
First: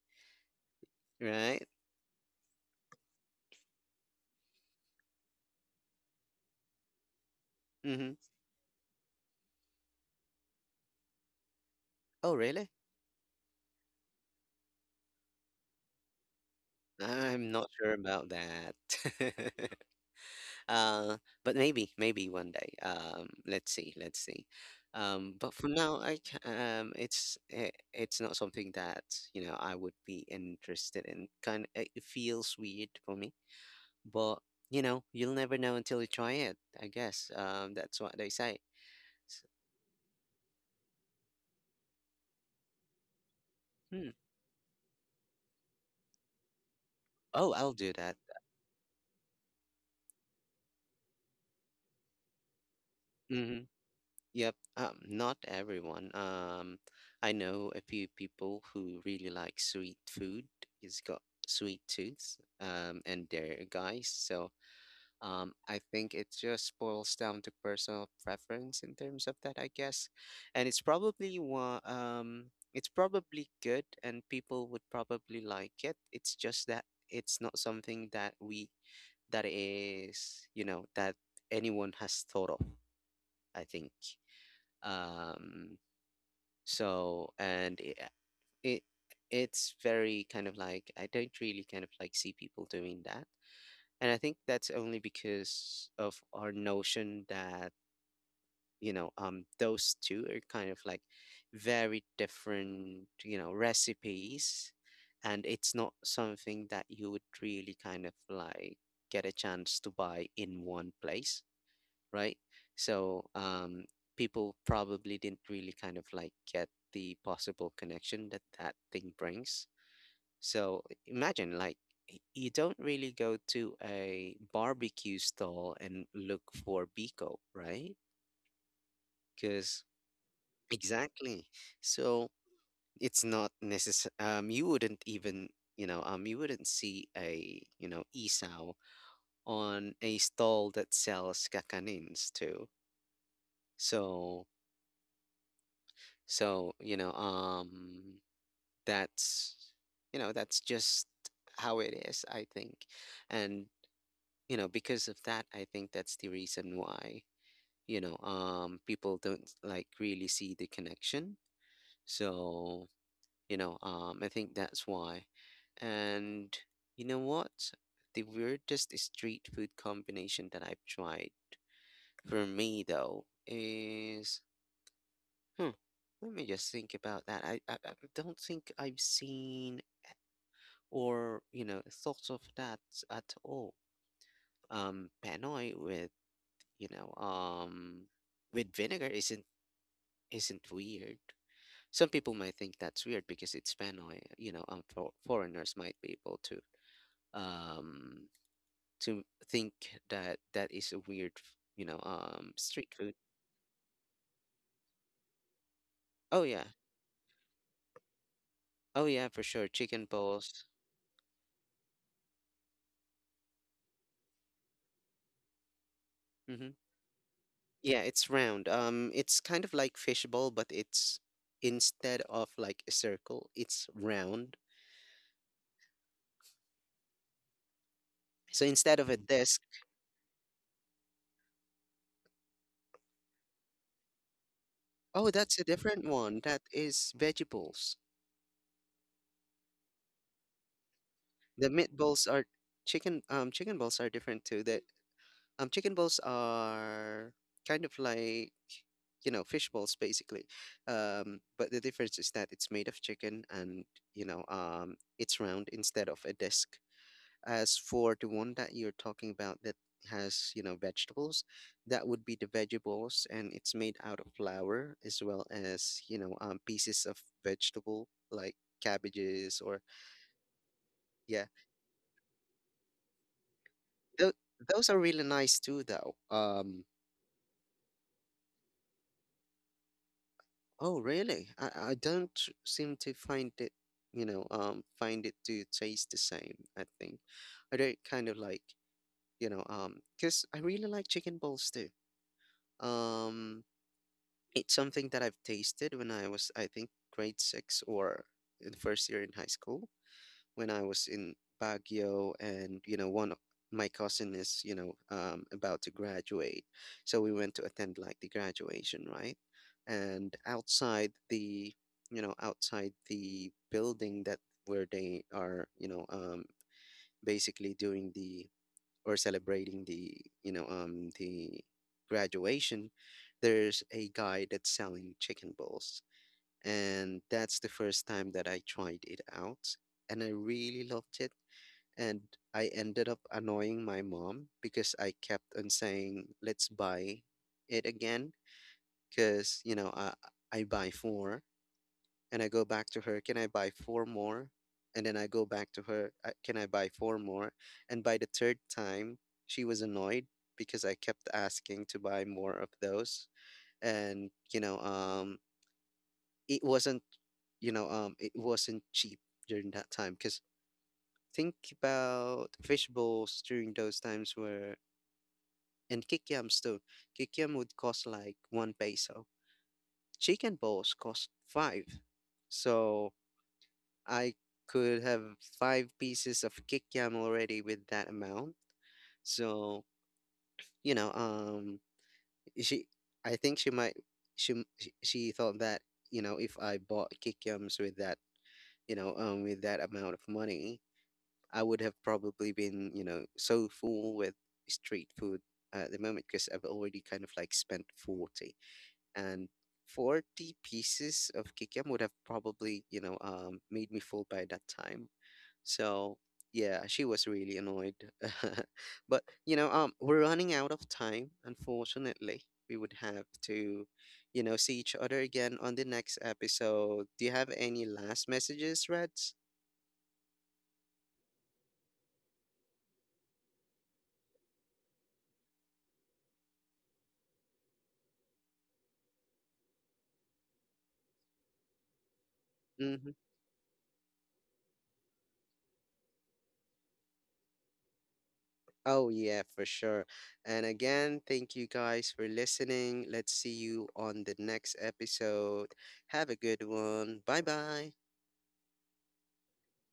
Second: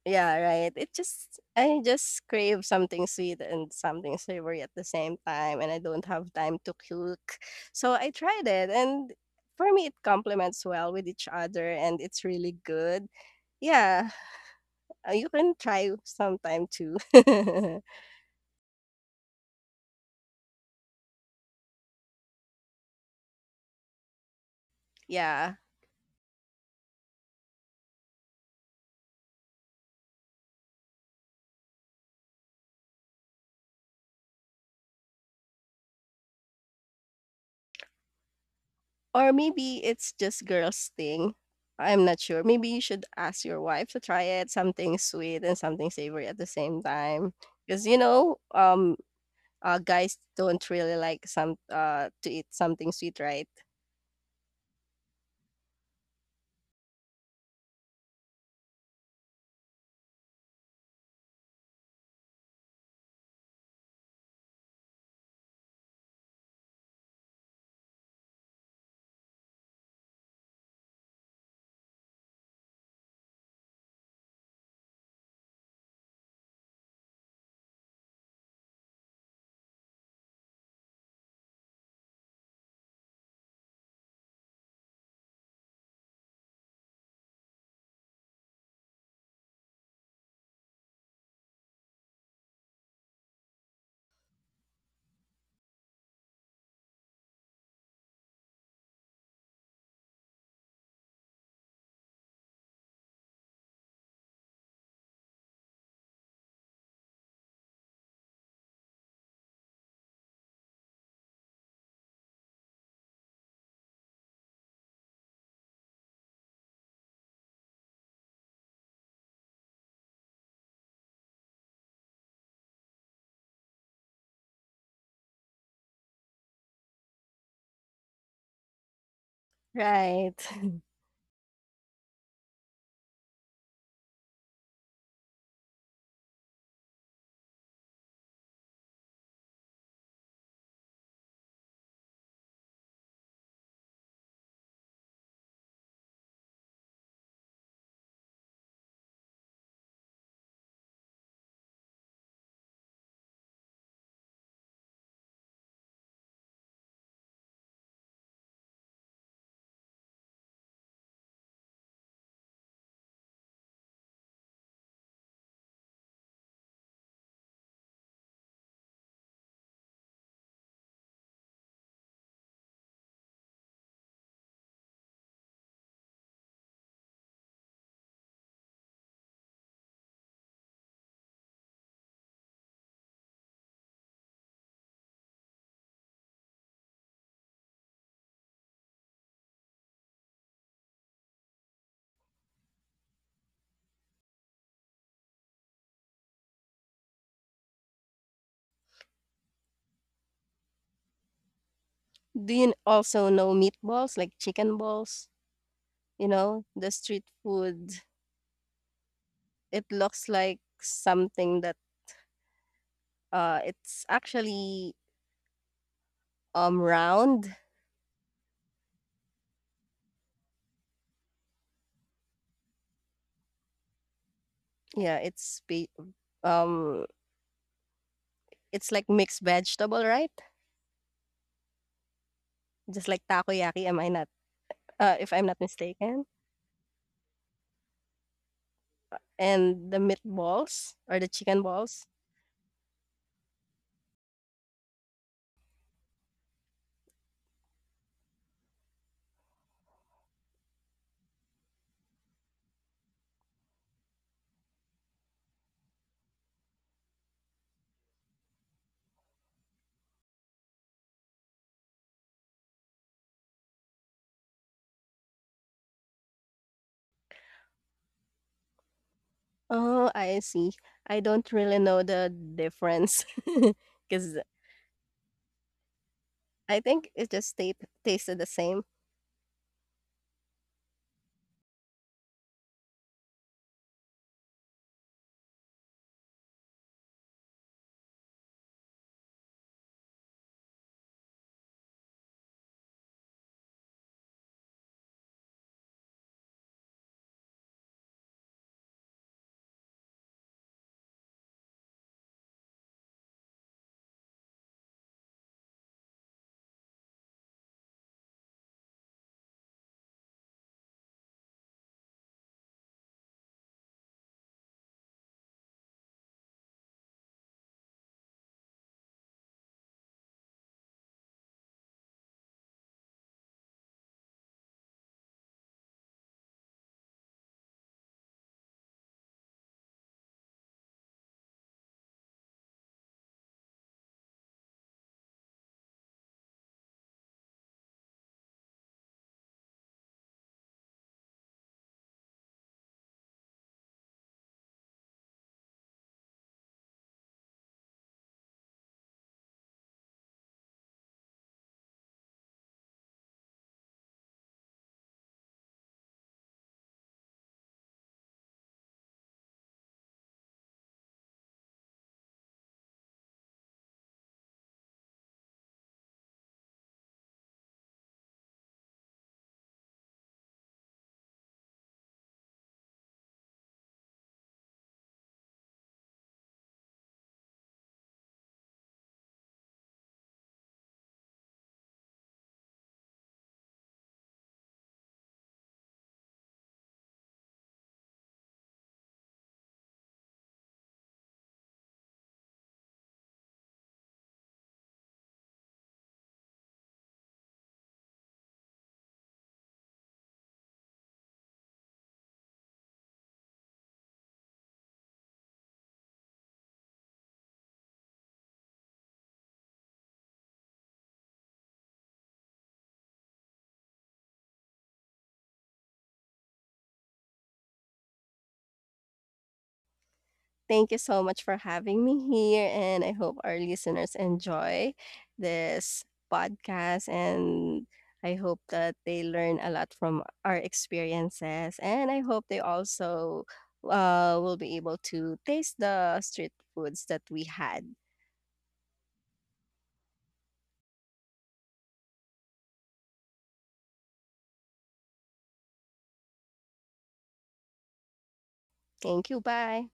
[SPEAKER 2] yeah, right. It just
[SPEAKER 1] right?
[SPEAKER 2] I just crave something sweet and something savory at the same time and I don't have time to cook. So I
[SPEAKER 1] Mm-hmm.
[SPEAKER 2] tried it and for me it complements well with each other and it's
[SPEAKER 1] Oh
[SPEAKER 2] really
[SPEAKER 1] really?
[SPEAKER 2] good. Yeah, you can try sometime too.
[SPEAKER 1] I'm not sure about that. [laughs] uh, but maybe one day. Let's see, let's see.
[SPEAKER 2] [laughs]
[SPEAKER 1] But
[SPEAKER 2] Yeah.
[SPEAKER 1] for now, it's not something that I would be interested in. Kind of, it feels weird for me. But, you'll never know until you try it, I guess. That's what they say.
[SPEAKER 2] Or
[SPEAKER 1] S-
[SPEAKER 2] maybe it's just girls' thing, I'm not sure. Maybe you should ask your wife to
[SPEAKER 1] hmm.
[SPEAKER 2] try it, something sweet and something savory at the same time,
[SPEAKER 1] Oh, I'll
[SPEAKER 2] because
[SPEAKER 1] do
[SPEAKER 2] you
[SPEAKER 1] that.
[SPEAKER 2] know, guys don't really like some to eat something sweet, right?
[SPEAKER 1] Hmm. Yep. Not everyone. I know a few people who really like sweet food. It's got sweet tooth. And they're guys, so. I think it just boils down to personal preference in terms of that, I guess. And it's probably good and people would probably like it. It's just that it's not something that we, that is, you know, that anyone has thought of, I think. Um, so, and it, it's very kind of like, I don't really kind of like see people doing that. And I think that's only because of our notion that those two are kind of like very different, recipes, and it's not something that you would really kind of like get a chance to buy in one place, right? So people probably didn't really kind of like get the possible connection that that thing brings. So imagine, like, you don't really go to a barbecue stall and look for Biko, right? Because.
[SPEAKER 2] Right. [laughs]
[SPEAKER 1] Exactly. So it's not necessary. You wouldn't see a, isaw on a stall that sells kakanins too. So, so, that's, that's just how it is, I think. And because of that, I think that's the reason why, people don't like really see the connection. So I think that's why. And you know what? The weirdest street food combination that I've tried for me though is. hmm Let me just think about that. I don't think I've seen or thought of that at all. Panoy with you know with vinegar isn't weird. Some people might think that's weird because it's panoy, for, foreigners might be able um to think that that is a weird,
[SPEAKER 2] Do you
[SPEAKER 1] street food.
[SPEAKER 2] also know meatballs, like chicken balls? You
[SPEAKER 1] Oh yeah,
[SPEAKER 2] know, the street food.
[SPEAKER 1] oh yeah, for sure.
[SPEAKER 2] It
[SPEAKER 1] Chicken
[SPEAKER 2] looks like
[SPEAKER 1] balls.
[SPEAKER 2] something that it's actually
[SPEAKER 1] Mm-hmm.
[SPEAKER 2] round.
[SPEAKER 1] Yeah, it's round. It's kind of like fishbowl, but it's instead of like a circle it's round.
[SPEAKER 2] Yeah, it's ba- um
[SPEAKER 1] So
[SPEAKER 2] It's
[SPEAKER 1] instead
[SPEAKER 2] like
[SPEAKER 1] of a
[SPEAKER 2] mixed
[SPEAKER 1] disc.
[SPEAKER 2] vegetable, right? Just like takoyaki, am I not
[SPEAKER 1] Oh,
[SPEAKER 2] if I'm
[SPEAKER 1] that's
[SPEAKER 2] not
[SPEAKER 1] a different
[SPEAKER 2] mistaken?
[SPEAKER 1] one, that is vegetables.
[SPEAKER 2] And the meatballs or the chicken
[SPEAKER 1] The
[SPEAKER 2] balls?
[SPEAKER 1] meatballs are chicken, chicken balls are different too that Chicken balls are kind of like, fish balls basically. But the difference is that it's made of chicken and, it's round instead of a disc. As for the one that you're talking about that has, vegetables, that would be the veggie balls, and it's made out of flour as well as, pieces of vegetable like cabbages, or.
[SPEAKER 2] Oh, I see. I
[SPEAKER 1] Yeah.
[SPEAKER 2] don't really know the difference, [laughs] because
[SPEAKER 1] Tho- those are really nice too, though.
[SPEAKER 2] I think it just ta tasted the same.
[SPEAKER 1] Oh, really? I don't seem to find it to taste the same, I think. I don't kind of like, because I really like chicken balls too. Um, it's something that I've tasted when I was, I think, grade six or in the first year in high school when I was in Baguio. And one of my cousin is about to graduate, so we went to attend like the graduation, right? And outside the building, that where they are, basically doing the or celebrating the the graduation, there's a guy that's selling chicken balls. And that's the first time that I tried it out, and I really loved it. And I ended up annoying my mom because I kept on saying, "Let's buy it again." Because, I buy four, and I go back to her, "Can I buy four more?" And then I go back to her, Can I buy four more?" And by the third time, she was annoyed because I kept asking to buy more of those. And, it wasn't it wasn't cheap during that time, because think about fish bowls during those times where, and kikiams too. Kikiam would cost like 1 peso. Chicken bowls cost five. So I could have five pieces of kikiam already with that amount. So, you know, um she, I think she might, she thought that, if I bought kikiams with that, with that amount of money, I would have probably been, so full with street food at the moment because I've already kind of like spent 40, and 40 pieces of kikiam would have probably, made me full by that time. So yeah, she was really annoyed. [laughs] But, we're running out of time, unfortunately. We would have to, see each other again on the next episode. Do you have any last messages, Reds?
[SPEAKER 2] Thank you so much for having me here, and I hope our listeners enjoy this podcast. And I hope that they learn a lot from our experiences. And I hope they
[SPEAKER 1] Mm-hmm.
[SPEAKER 2] also will be able to taste the street foods that we had.
[SPEAKER 1] Oh, yeah, for sure. And again, thank you guys for listening. Let's see you on the next episode. Have a good one. Bye bye.
[SPEAKER 2] Thank you. Bye.